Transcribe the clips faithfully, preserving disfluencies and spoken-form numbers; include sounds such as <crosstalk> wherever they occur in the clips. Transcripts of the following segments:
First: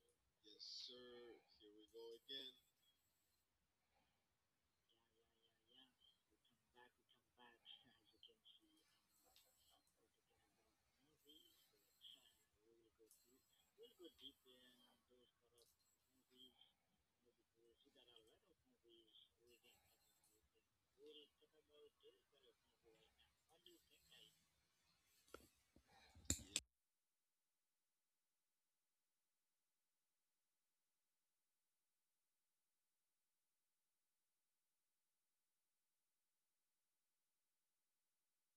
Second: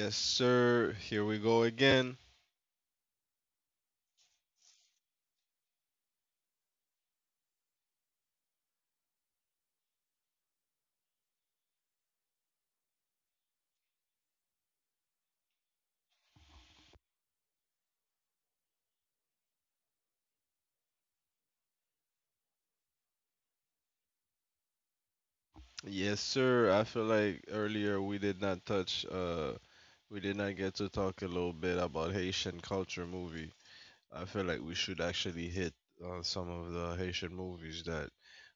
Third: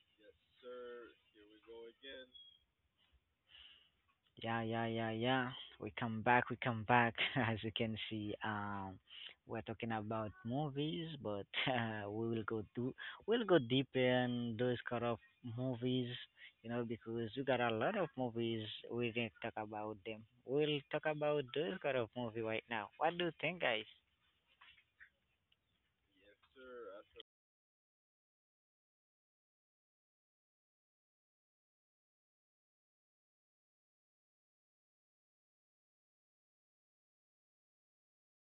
Yes, sir. Here we go again. Yeah, yeah, yeah, yeah. We come back, we come back. <laughs> As you can see, um, we're talking about movies, but <laughs> uh, we will go do we'll go deeper in those kind of movies, you know, because you got a lot of movies. We didn't talk about them. We'll talk about those kind of movie right now. What do you think, guys? Yes, sir. I feel like earlier we did not touch, uh, we did not get to talk a little bit about Haitian culture movie. I feel like we should actually hit on some of the Haitian movies that,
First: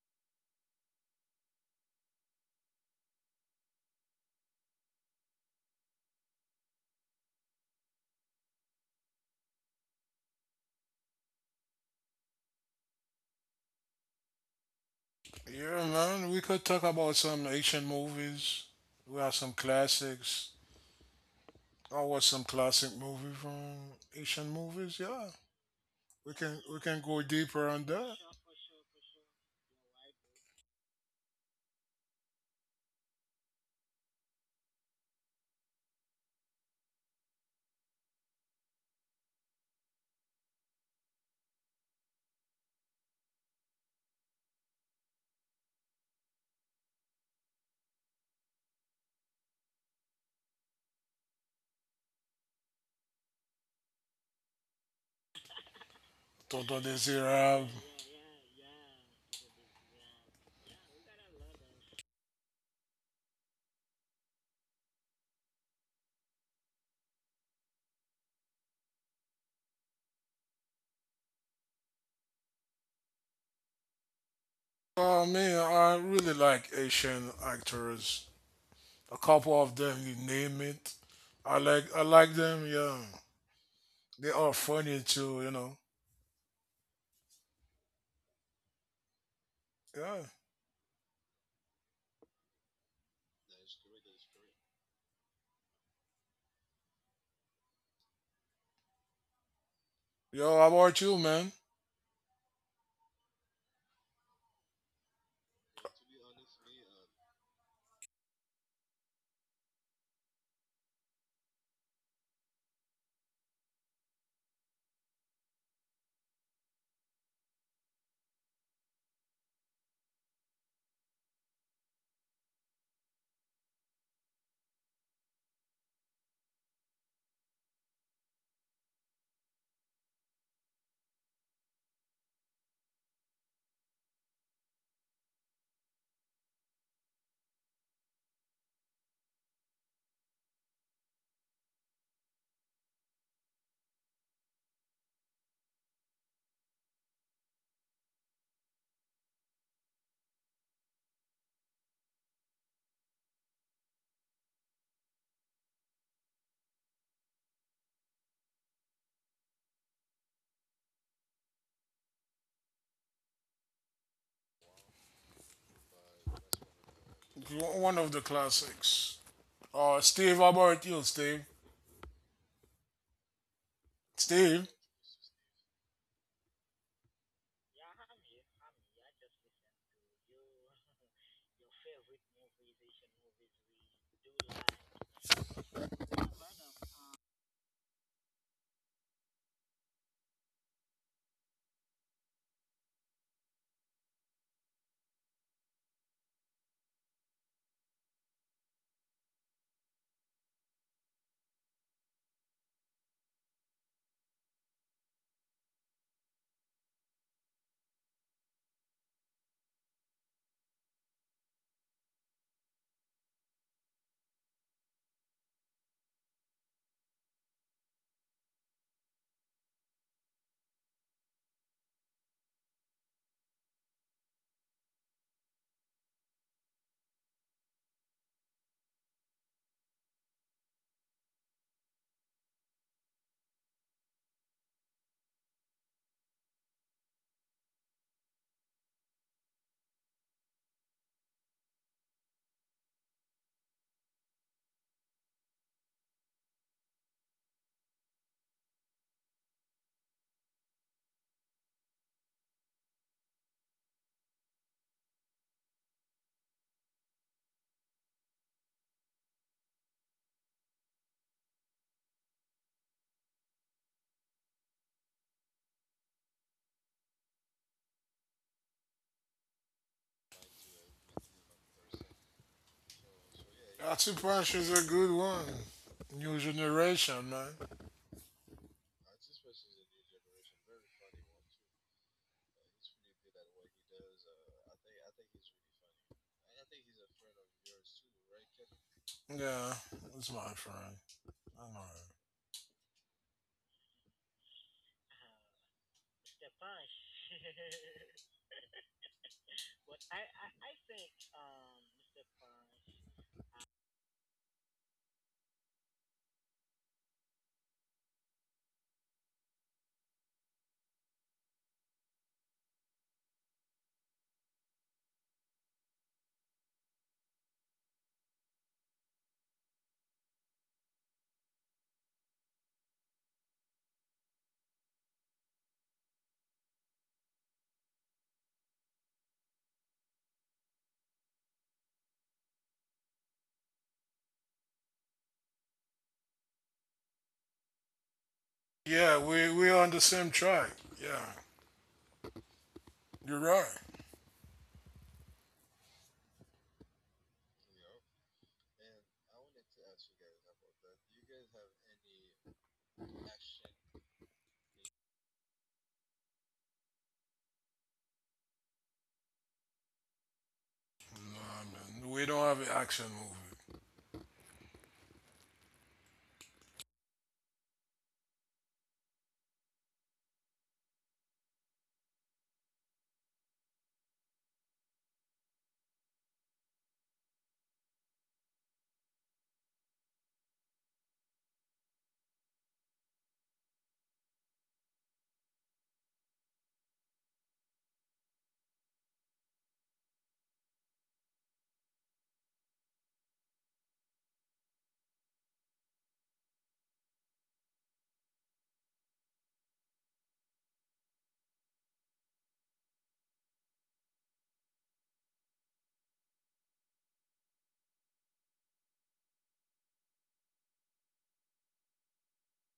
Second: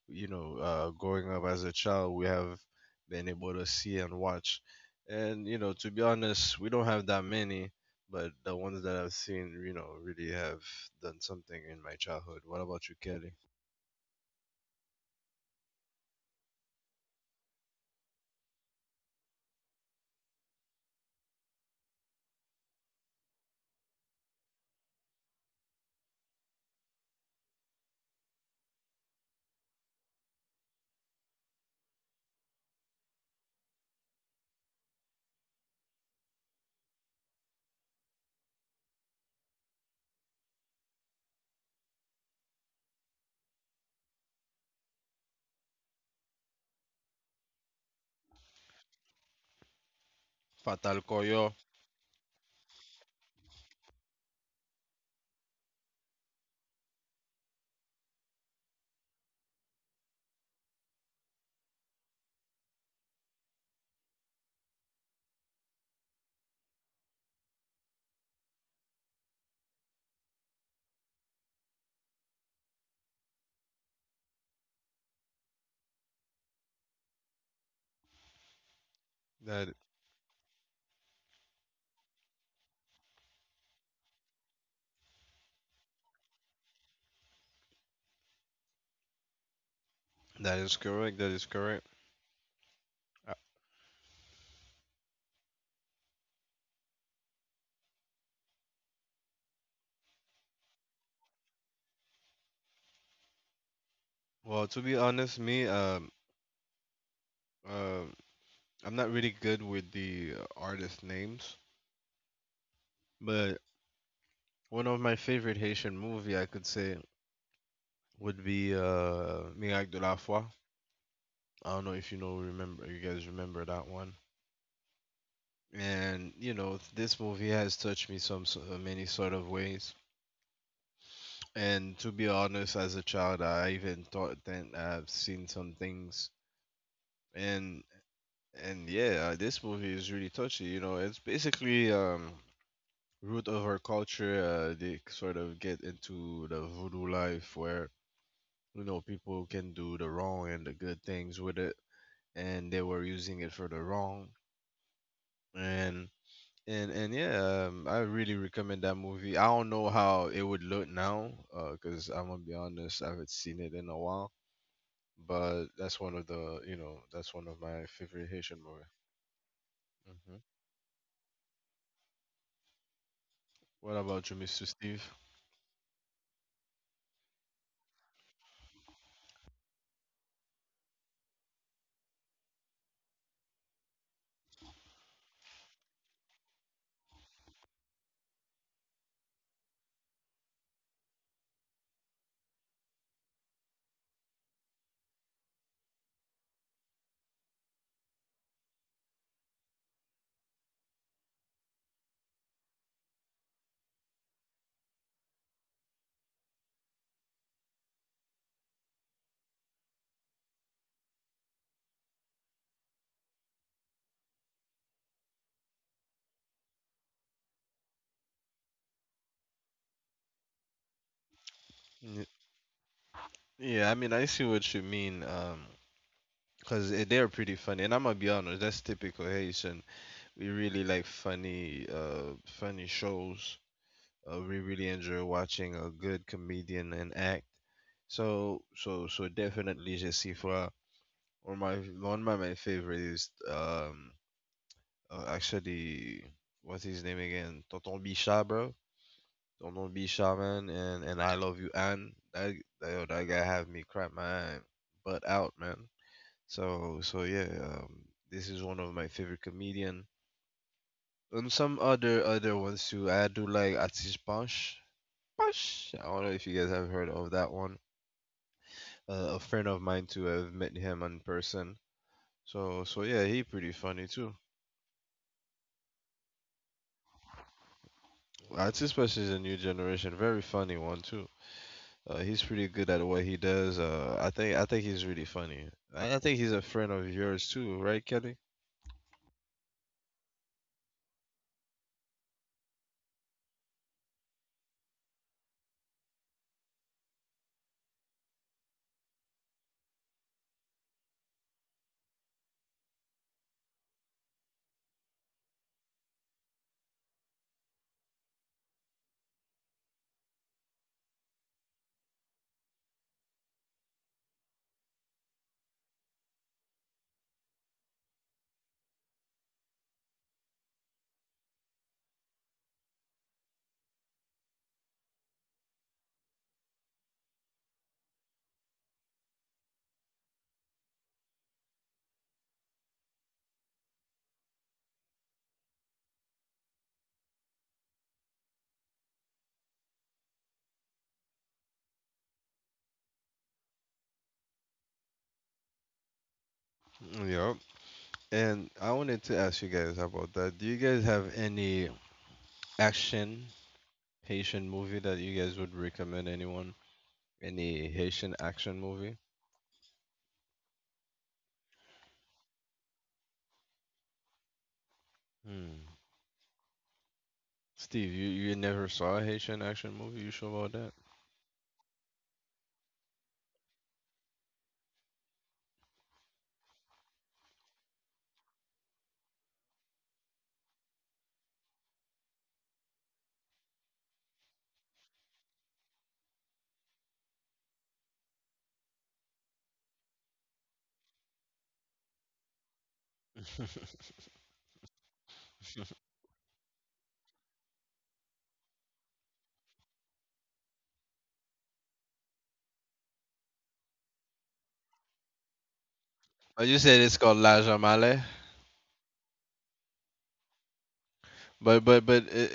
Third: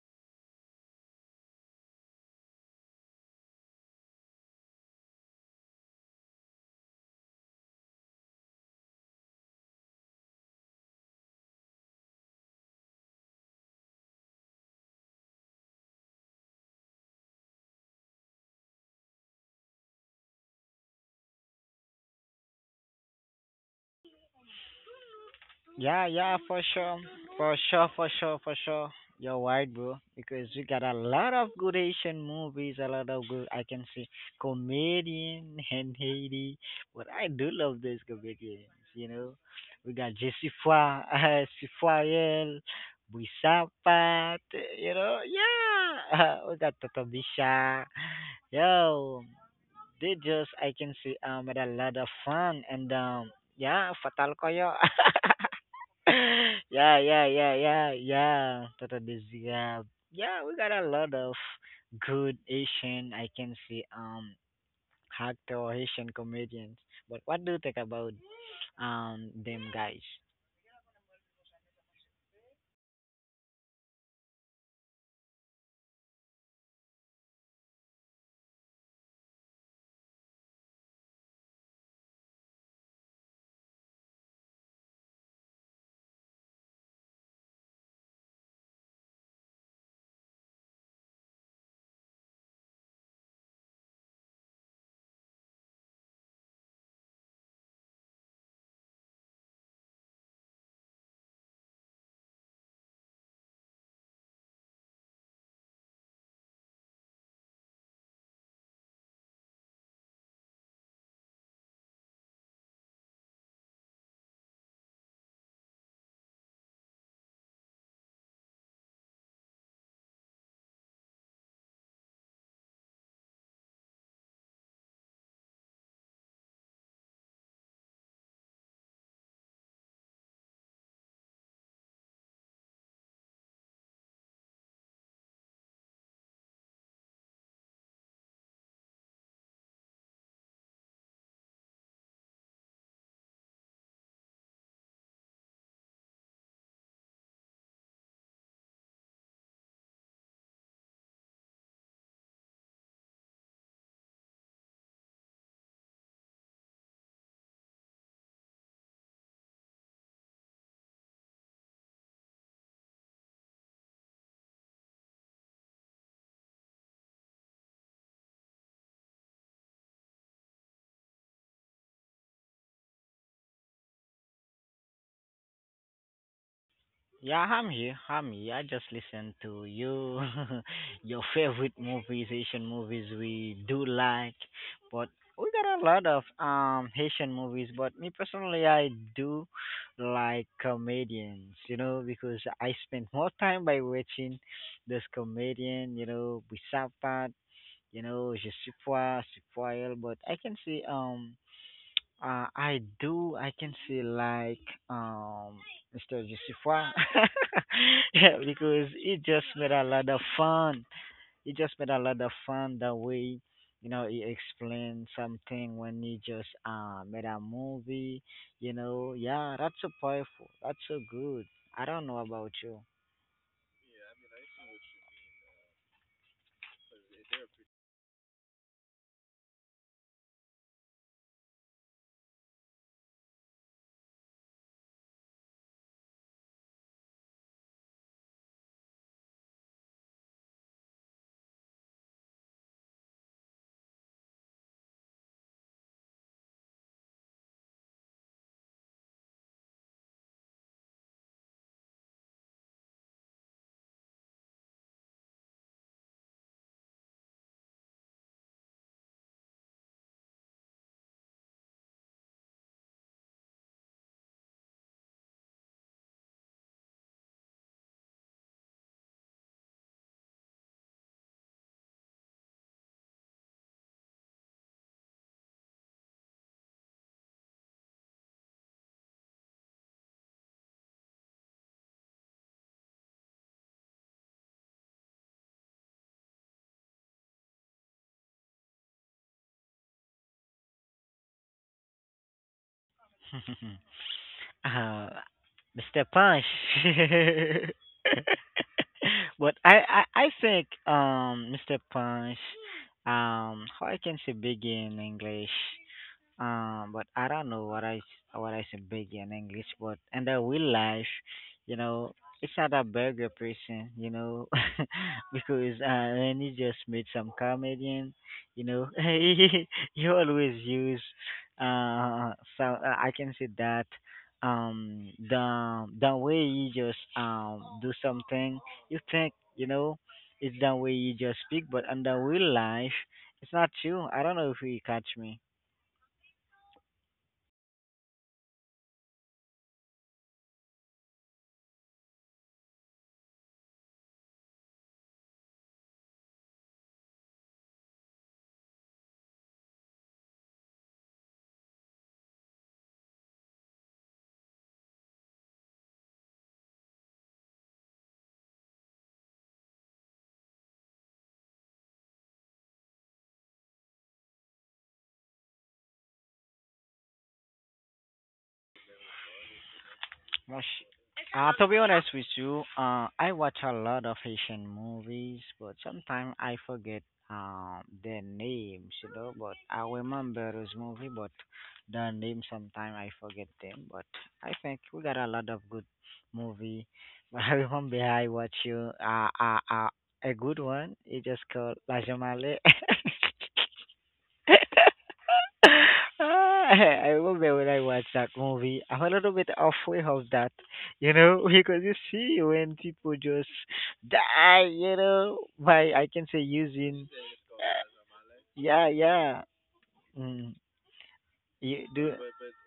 you know, uh, growing up as a child, we have been able to see and watch. And, you know, to be honest, we don't have that many, but the ones that I've seen, you know, really have done something in my childhood. What about you, Kelly? Yeah, man, we could talk about some ancient movies. We have some classics. I watch some classic movies from ancient movies. Yeah, Yeah, we yeah, for can we sure. can go For deeper on sure, for that. sure, for sure. You're right, bro. Because we got a lot of good Asian movies, a lot of good, I can say, comedian <laughs> and Haiti. But I do love these comedians, you know. We got Jesse Foy, <laughs> uh, Sifoyel, Buisapat, you know. Yeah, <laughs> we got Tata Bisha. Yo, they just, I can Fatal say, um, Koyo. had a lot of fun. And, um, yeah, Fatal Koyo. <laughs> Tonton <laughs> yeah, yeah, yeah, Desirable. yeah, yeah. Totally. Yeah, yeah. We got a lot of good Asian. I can see um actor Asian comedians. But what do you think about um them guys? Oh man, I really like Asian actors. A couple of That them, you name it. I like I like them. Yeah, they are funny too. You know. Yeah. that is correct. That is correct. Uh, Yo, how about you, man? Well, to be honest, me um um I'm not really good with the uh, artist names, but one of my favorite Haitian movie I could say would be uh Miracle de la Foi. I don't know if you know remember you guys remember that one. And you know this movie has touched me some so- uh, many sort of ways. And to be honest, as a child, I even thought that I've seen some things and And yeah, uh, this movie is really touchy. You know, it's basically um root of our culture. Uh, they sort of get into the voodoo life where you know people can do the wrong and the good things with it, and they were using it for the wrong. And and and yeah, um, I really recommend that movie. I don't know how it would look now, uh, because I'm gonna be honest, I haven't seen it in a while. But that's one of the you know that's one of my One of the favorite Haitian movies. classics. Oh, hmm Steve, how about you, Steve? What about Steve, you, mister Steve? Yeah, I'm here. I'm here. I just listen to you, <laughs> your favorite movies, Asian movies we do like. But we got a lot of um Haitian movies. But me personally, I do like comedians. You know, because I spend more time by watching this comedian. You know, Bisapat. You know, Je suis Poil, but I can see um uh, I do. I can say like um mister Josephua. <laughs> yeah, because it just made a lot of fun. It just made a lot of fun the way you know he explained something when he just uh made a movie. You know, yeah, that's so powerful. That's so good. I don't know about you. Yeah, I mean, I see what you mean, um, 'cause eh, they're pretty funny, and I'm gonna be honest, that's typical Haitian. We really like funny, uh, funny shows. Uh, we really enjoy watching a good comedian and act. So, so, so definitely, Je suis froid. One of my One of my favorite is um, uh, actually, what's his name again? Tonton Bichard, bro. Tonton Bichard, man, and and I love you, Anne. That that, that guy have me crap my eye, butt out, man. So so yeah, um, this is one of my favorite comedian. And some other other ones too. I do like Atis Panch. Panch. I don't know if you guys have heard of that one. Uh, a friend of mine too. I've met him in person. So so yeah, he pretty funny too. that's Acupressure is a good one. New generation, man. Atis Panch is a new generation, very funny one too. Uh, he's pretty good at what he does. Uh, I think I think he's really funny. And I think he's a friend of yours too, right, Kelly? Yeah, it's my friend. I'm all <laughs> uh, mister Punch. <laughs> but I, I, I think um mister Punch um how I can say begin English, um, but I don't know what I s- what I say burger in English, but in the real life, you know, it's not a burger person, you know, <laughs> because uh, when you just meet some comedian, you know, <laughs> you always use uh, so uh, I can say that um the the way you just um do something, you think you know, it's the way you just speak, but in the real life, it's not true. I don't know if you catch me. right. Yeah, we we on the same track. Yeah, you're right. Yeah. And I wanted to ask you guys about that. Do you guys have any action Haitian movie that you guys would recommend anyone? Any Haitian action movie? No, man, we don't have an action Hmm. Steve, you, you never saw a Haitian action movie? You sure Well, about sh that? uh, to be honest with you, uh, I watch a lot of Asian movies, but sometimes I forget uh, their names, you know. But I remember those movie, but the name sometimes I forget them. But I think we got a lot of good movie. <laughs> But I remember I watch you uh, uh, uh, a good one. It just called La Jamale. <laughs> <laughs> <laughs> I remember when I watched that movie, I'm a little bit afraid of that, you know, <laughs> because you see when people just die, you know, by I can say Oh, you using, said it's called La Jamale, yeah, yeah, mm, you but do. but but i-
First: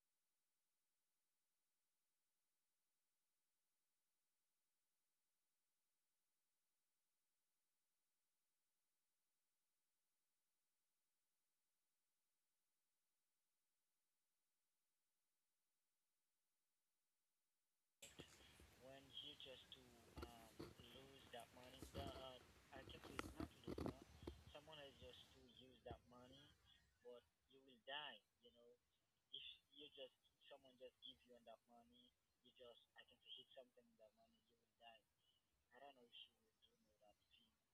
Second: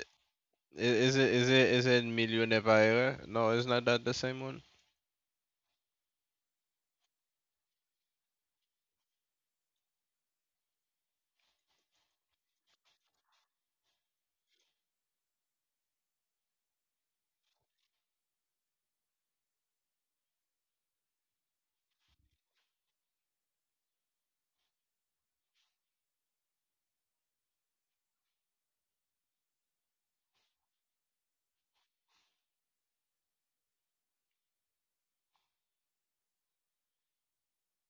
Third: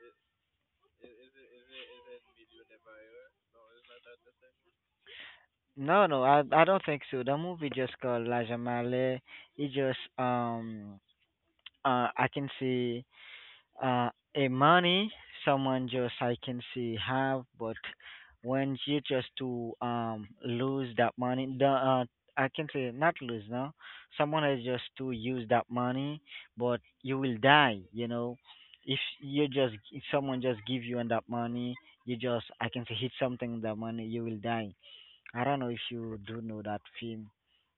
i- is it is it is it Millionaire? Nevera? No, it's not that the same one? No, no, I I don't think so. The movie just called La Jamale. It just um uh I can say Uh, a money, someone just I can see have, but when you just to um lose that money, the, uh, I can say not lose no, someone is just to use that money, but you will die. You know, if you just if someone just give you on that money, you just I can say hit something with that money, you will die. I don't know if you do know that film.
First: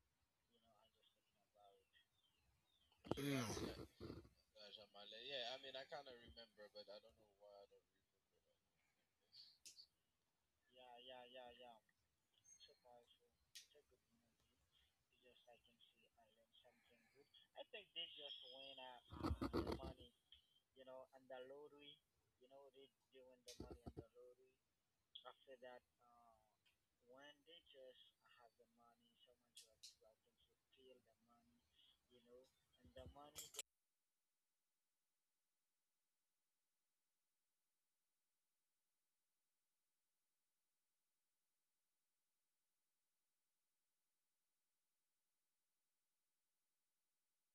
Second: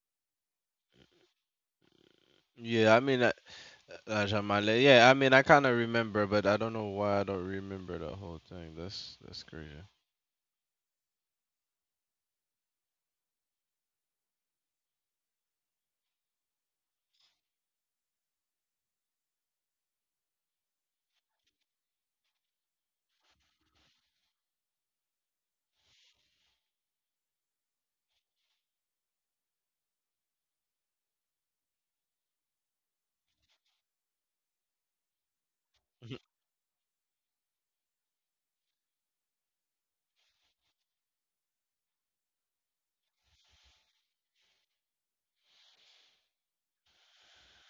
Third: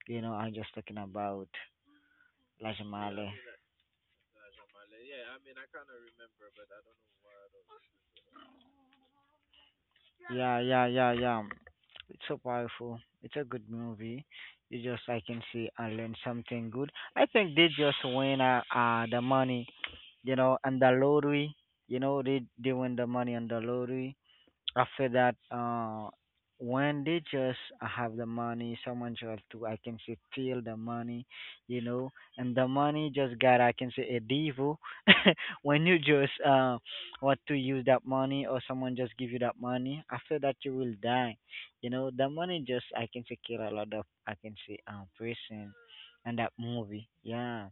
You know, I'm just talking about Yeah, I mean Lajamale. uh, movie. La Jamale. Yeah, I mean I kind of remember, but I don't know why I don't remember the whole thing. That's that's crazy. Yeah, yeah, yeah, yeah. It's so powerful. It's a good movie. You just, I can see, I learned something good. I think they just win uh, uh the money, you know, and the lottery. You know, they they win the money on the lottery. After that, uh, when they just have the money, someone just to I can say steal the money, you know, and the money just got I can say a devil. <laughs> when you Mhm, just uh, want to use that money or someone just give you that money, after that you will die. You know, the money just I can say kill a lot of I can say um person and that movie. Yeah.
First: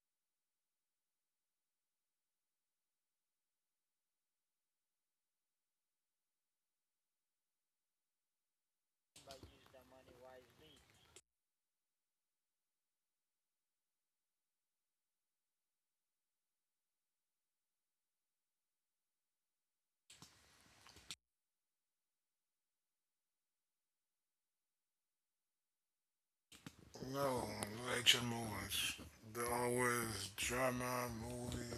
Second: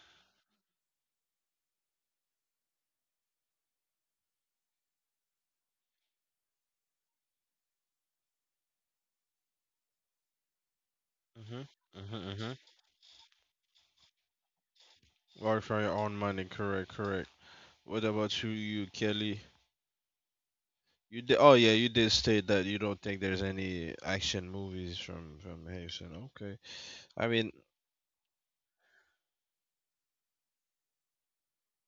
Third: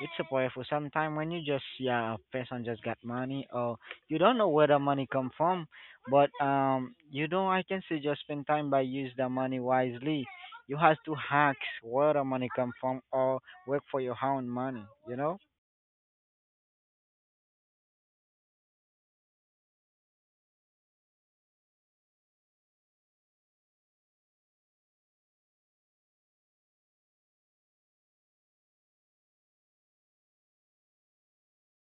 It's a powerful. Sometimes when you just yeah a person just got money or you don't know where the money come from but um, you know, I can suggest spend time by use the money wisely. You have to hack mhm, where the mhm, money mhm. come from or work for your own money. You know. Work for your own money. Correct, correct. What about you, you Kelly? You did. Oh yeah, you did state that you don't think there's any action movies from from Haitian. Okay. I No, mean, no action movies. They're always drama movie.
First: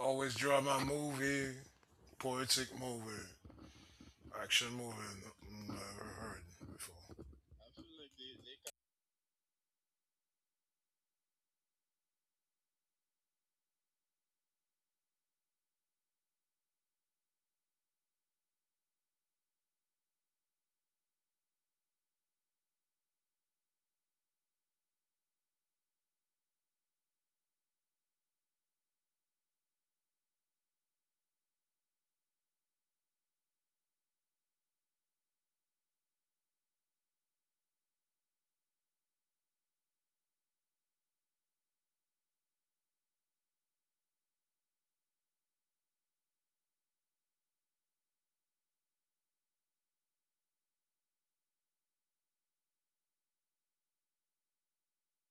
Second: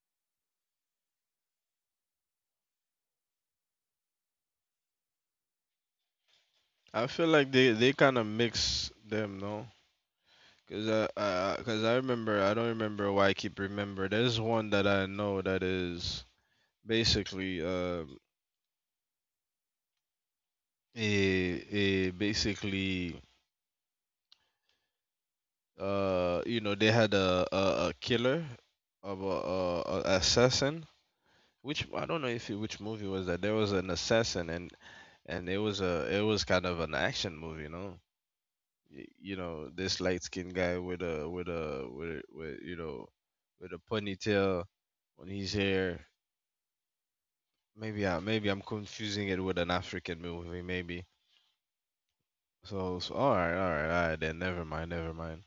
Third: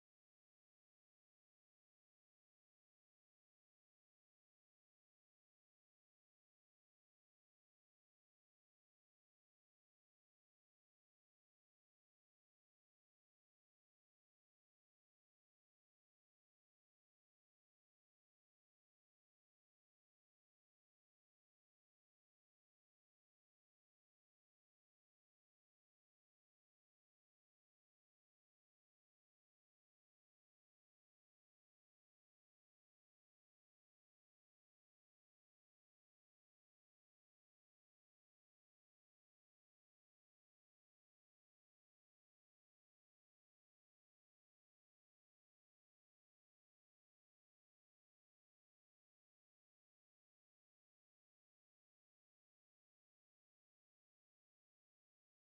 Always drama movie. Poetic movie. Action movie. Never heard I feel before. like they they kind of mix them, no? Cause I, I, I- cause I remember. I don't remember why I keep remember. There's one that I know that is basically um a a basically uh you know they had a a, a killer of a, a, a assassin which I don't know if it, which movie was that. There was an assassin, and and it was a it was kind of an action movie, you know. Y- You know, this light skinned guy with a with a with, a- with you know with a ponytail on his hair. Maybe I maybe I'm confusing it with an African movie, maybe. So, so all right, all right, all right. Then never mind, never mind.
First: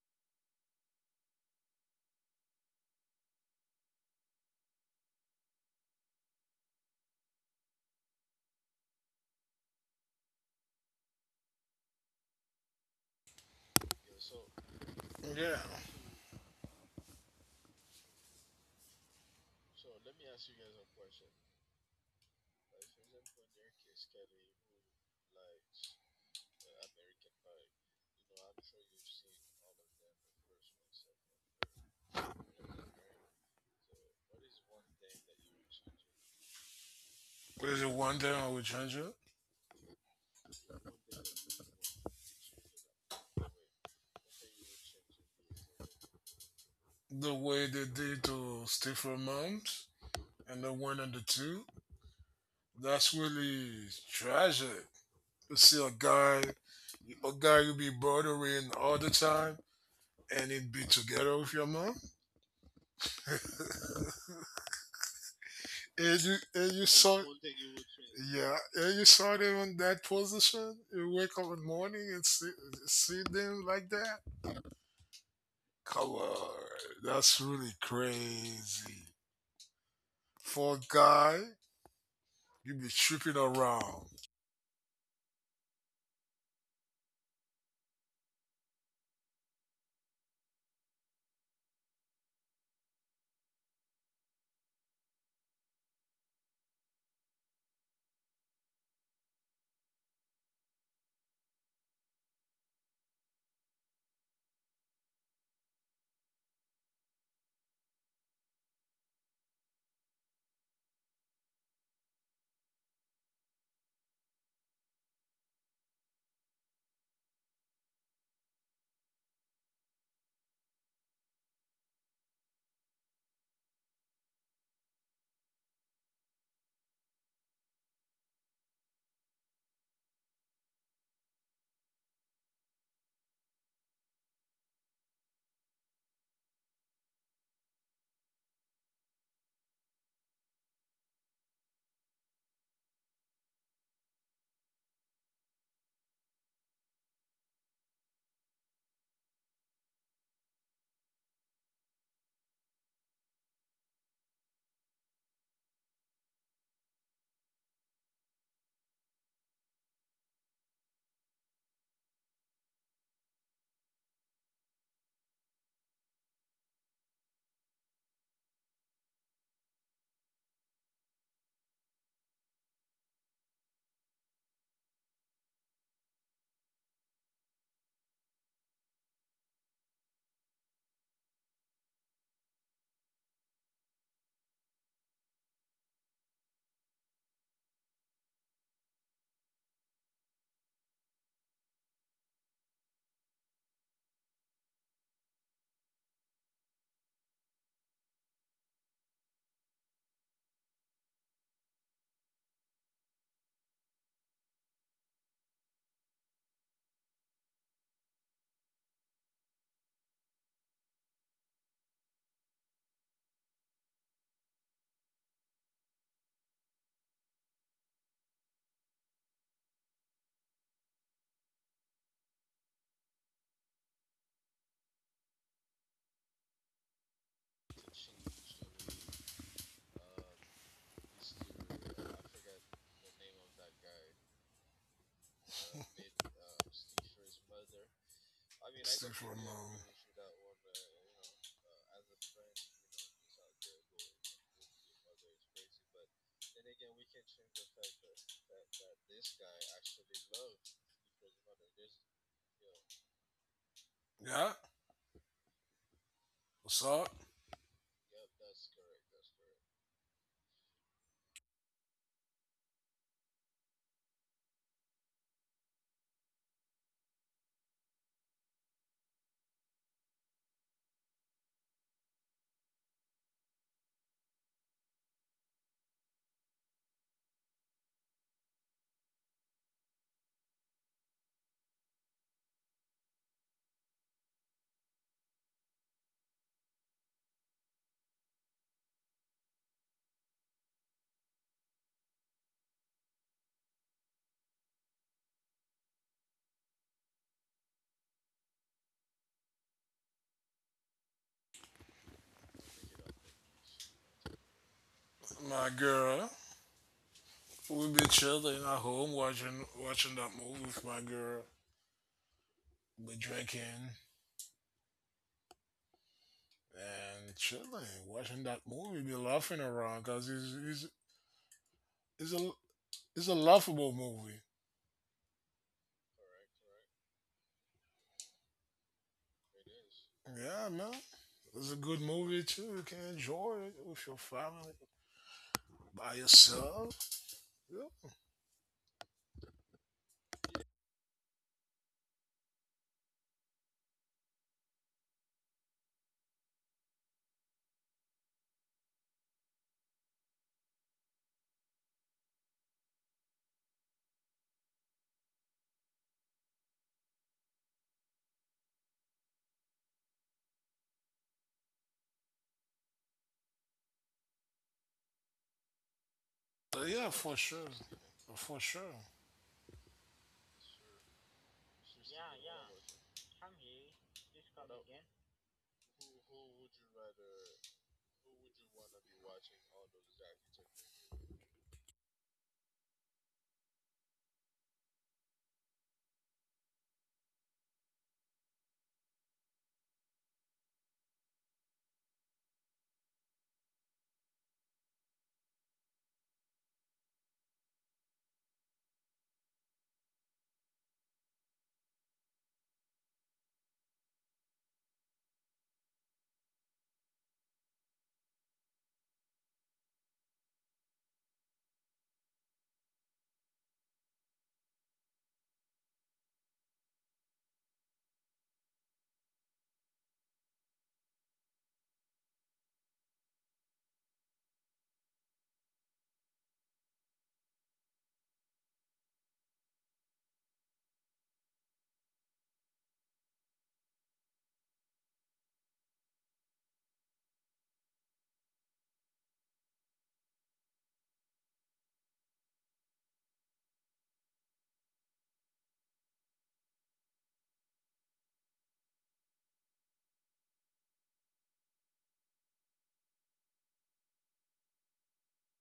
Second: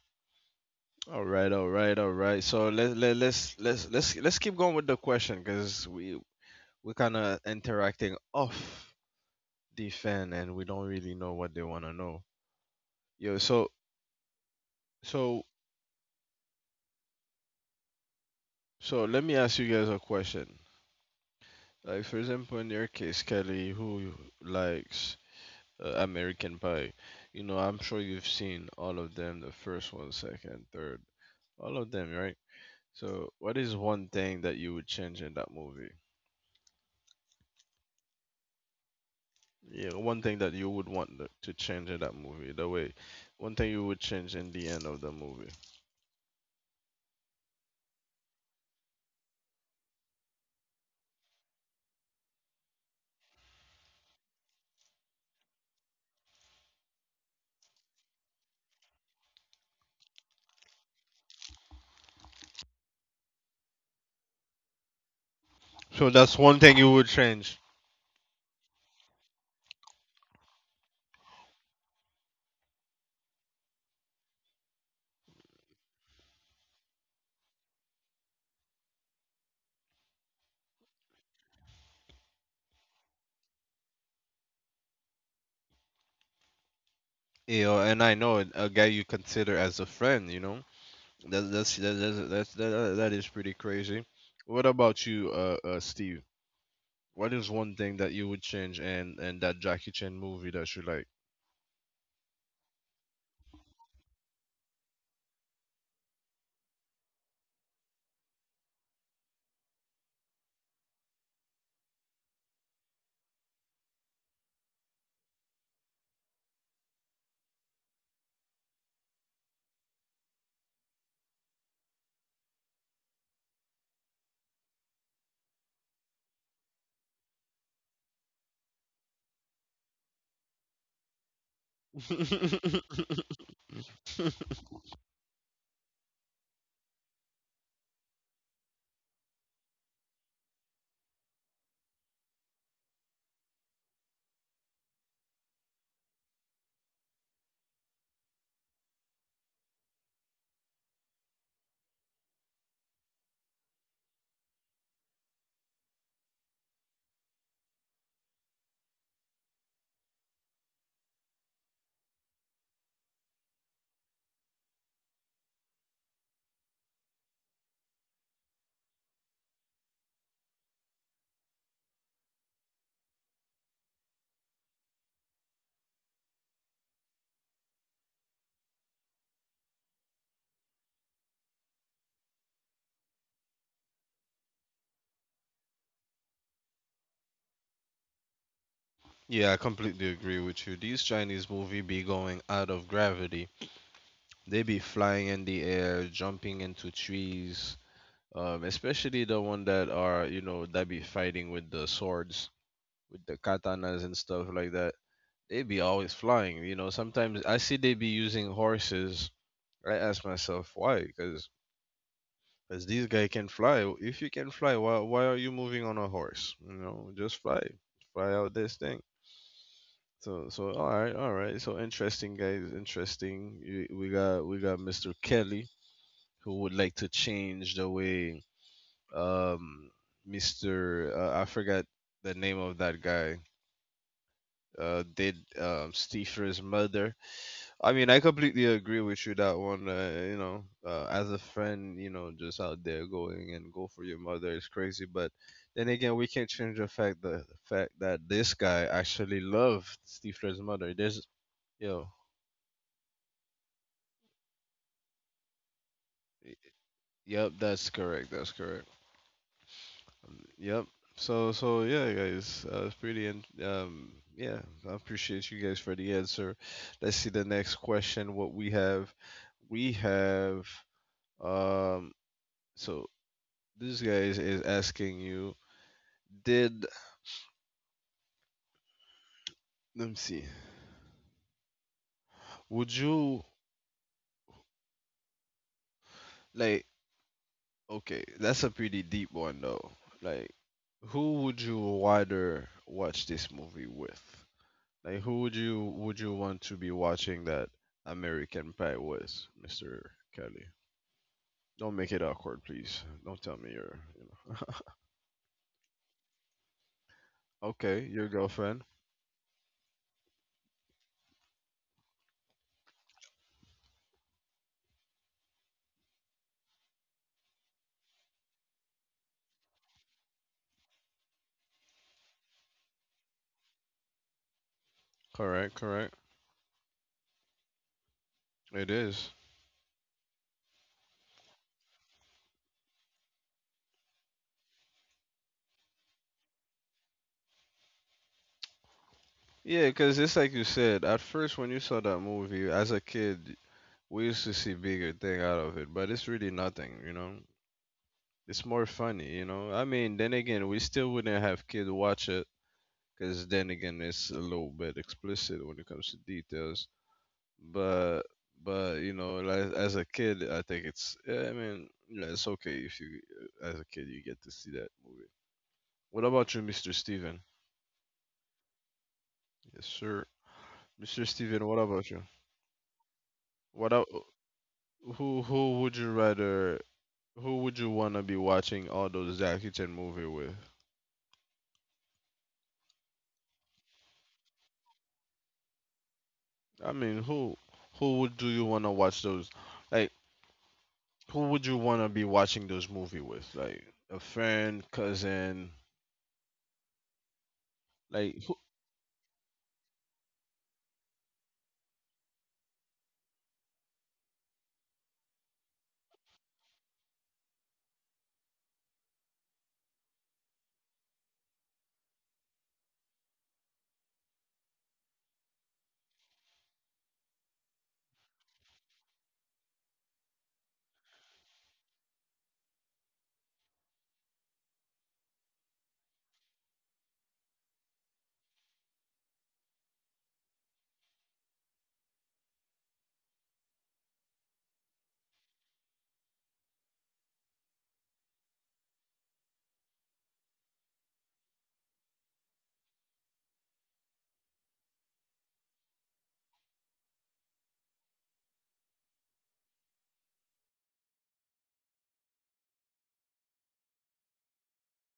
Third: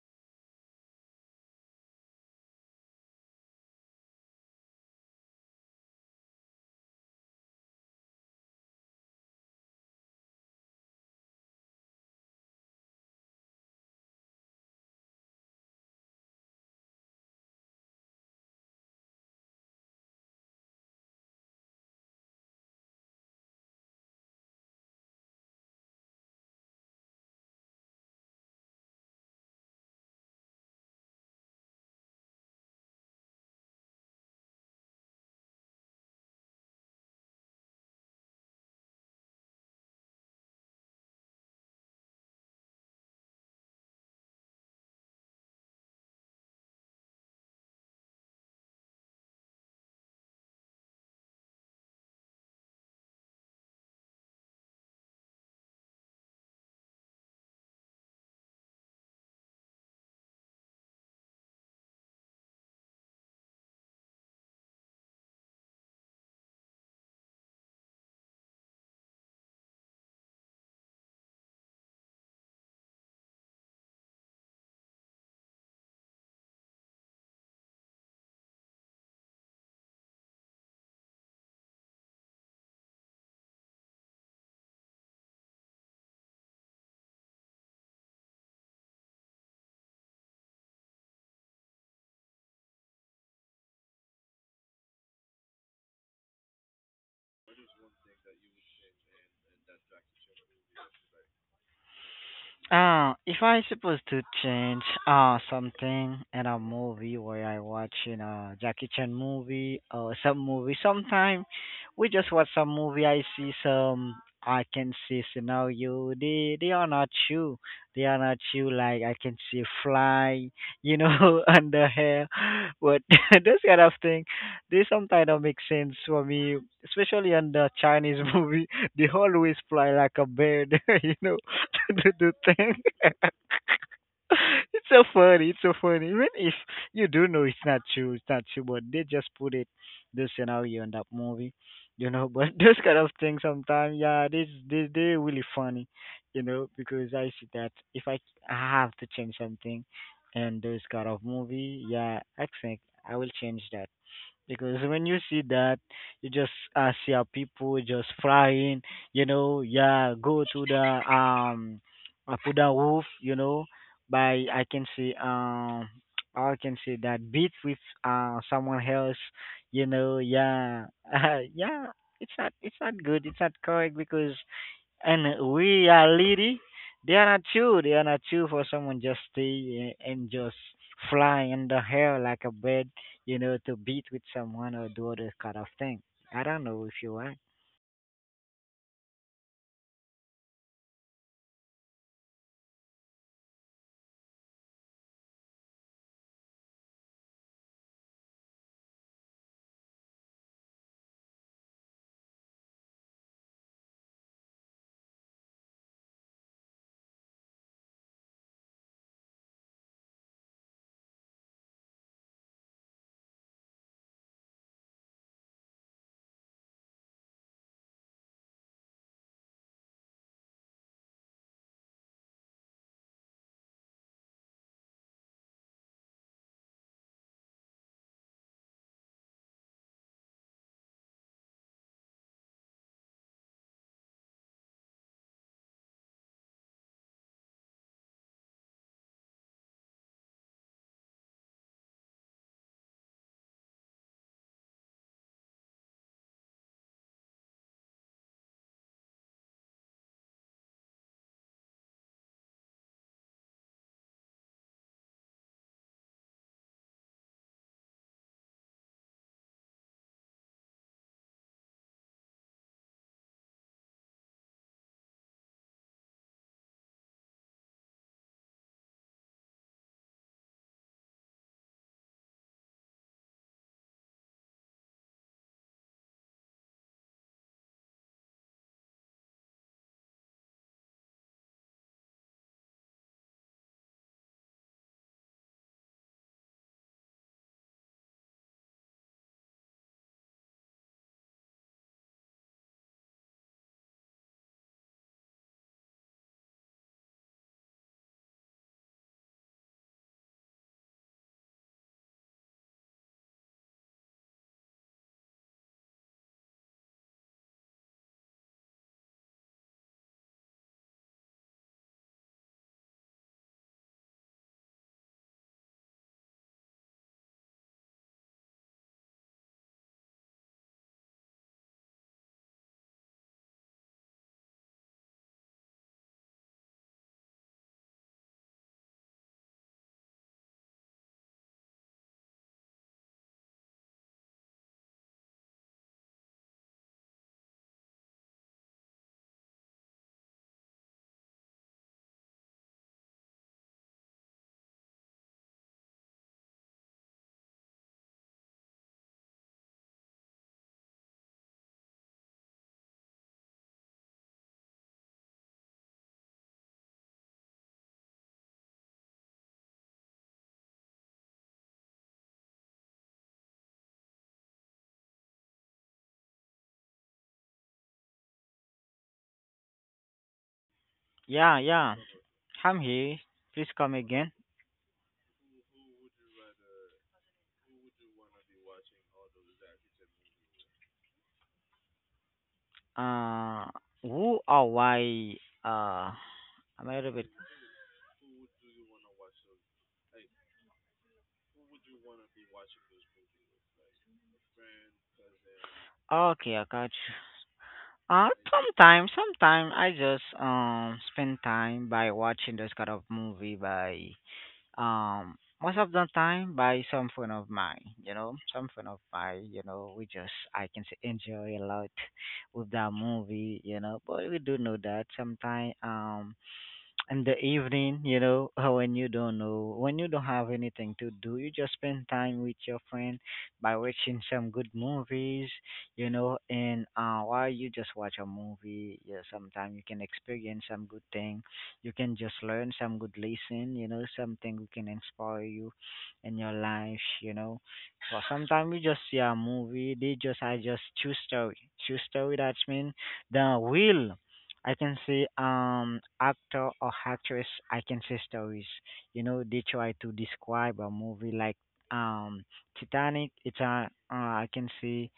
All right, all right, all right. So let let let's let's let's let's keep going with the question because we we're kind of interacting off the fan and we don't really know what they want to know. Yo, so so Yeah. so let me ask you guys a question. Like for example, in your case, Kelly, who likes uh, American Pie, you know, I'm sure you've seen all of them, the first one, second, third, all of them, right? So what is one thing that you would change in that movie? There's a one thing I will change it. Yeah, one thing that you would want th- to change in that movie. The way, one thing you would change in the end of the movie. The way they did to Stephen Moms and the one and the two. That's really tragic. To see a guy a guy you be bothering all the time and it be together with your mom. <laughs> and you So and you that's one saw thing you would change. yeah, and you saw them in that position. You wake up in the morning and see, see them like that. Come on, that's really crazy. For a guy, you be tripping around. You know, and I know it- a guy you consider as a friend, you know. That's that's that, that's that's that, that is pretty crazy. What about you, uh, uh, Steve? What is one thing that you would change and and that Jackie Chan movie that you like? Uh, if I supposed to change uh something in a movie where I watch, you know, Jackie Chan movie or some movie, sometime we just watch some movie. I see some, I can see scenario. They they are not you. They are not you. Like I can see fly, you know, <laughs> under hair, but <laughs> this kind of thing, they sometimes don't make sense for me, especially on the Chinese <laughs> movie. They always fly like a bird, <laughs> you know <laughs> to do the thing. <laughs> <laughs> it's so funny. It's so funny. Even if you do know it's not true, it's not true, but they just put it the scenario in that movie, you know. But <laughs> those kind of things sometimes, yeah, this they they're really funny, you know, because I see that if I have to change something in those kind of movie, yeah, I think I will change that. Because when you see that, you just uh, see how people just flying, you know, yeah, go to the, um, up to the roof, you know, by I can see um, <tsk> I can see that beat with uh someone else, you know, yeah, <laughs> yeah, it's not it's not good, it's not correct because and we are reality, they are not true. They are not true for someone just stay uh, and just fly in the hair like a bird, you know, to beat with someone or do other kind of thing. I don't know if you are. Yeah, I completely agree with you. These Chinese movie be going out of gravity. They be flying in the air, jumping into trees. Um, especially the one that are you know that be fighting with the swords. With the katanas and stuff like that. They be always flying. You know, sometimes I see they be using horses. I ask myself why, because as these guy can fly. If you can fly, why why are you moving on a horse? You know, just fly, fly out this thing. So so all right, all right. So interesting, guys. Interesting. Y- We got we got mister Kelly who would like to change the way um mister Uh, I forgot the name of that guy. Uh, did um, Steefer's mother. I mean, I completely Stay agree for a with you moment. that one. Uh, you know, uh, as a friend, you know, just out there going and go for your mother is crazy. But then again, we can't change the fact the fact that this guy actually loved Steefer's mother. There's yo, uh, Yeah. y- What's up, yep, that's correct. That's correct. Yep. So so yeah, guys, uh, it's pretty in, um yeah. I appreciate you guys for the answer. Let's see the next question. What we have we have Um, so this guy is, is asking you, did let me see, would you like? Okay, that's a pretty deep one though. Like, who would you rather watch this movie with? Like, who would you would you want to be watching that American Pie with, Mister Kelly? Don't make it awkward, please. Don't tell me you're, you my girl? We know. be Okay, your chilling at girlfriend. home watching watching that movie with my girl. Be drinking and chilling, watching that movie. Be laughing around because it's, it's it's a it's a laughable movie. Correct, correct. It is. Yeah, man. It's a good movie too. You can enjoy it with your family by yourself. Yeah. Yeah, because it's like you said, at first when you saw that movie as a kid, we used to see bigger thing out of it, but it's really nothing, you know. It's more funny, you know. I mean, then again, we still wouldn't have kids watch it, because then again, it's a little bit explicit when it comes to details. But but you know, like, as a kid, I think it's yeah, I mean, yeah, it's okay if you as a kid you get to see that movie. What about you, But mister yeah, for Steven? sure, for sure. Yes, sir. mister Yeah, Steven, what yeah. about you? I'm here. Please What come a- again. who who would you rather who would you want to be watching all those Jackie Chan movie with? Uh, who or why? Uh, I'm I a little mean, bit. who who would do you want to watch those? Like, who would you want to be watching those movie with? Like a friend, cousin, Okay, I got you. Uh, like who? sometimes, sometimes I just um spend time by watching those kind of movie by um most of the time by some friend of mine you know some friend of mine, you know, we just I can say enjoy a lot with that movie, you know, but we do know that sometimes um in the evening, you know, <laughs> when you don't know, when you don't have anything to do, you just spend time with your friend by watching some good movies, you know, and uh, while you just watch a movie, yeah, sometimes you can experience some good thing, you can just learn some good lesson, you know, something who can inspire you in your life, you know. But sometimes we just see a movie, they just I just choose story, choose story. That's mean the will. I can see um actor or actress. I can see stories. You know, they try to describe a movie like um Titanic. It's a, uh, I can see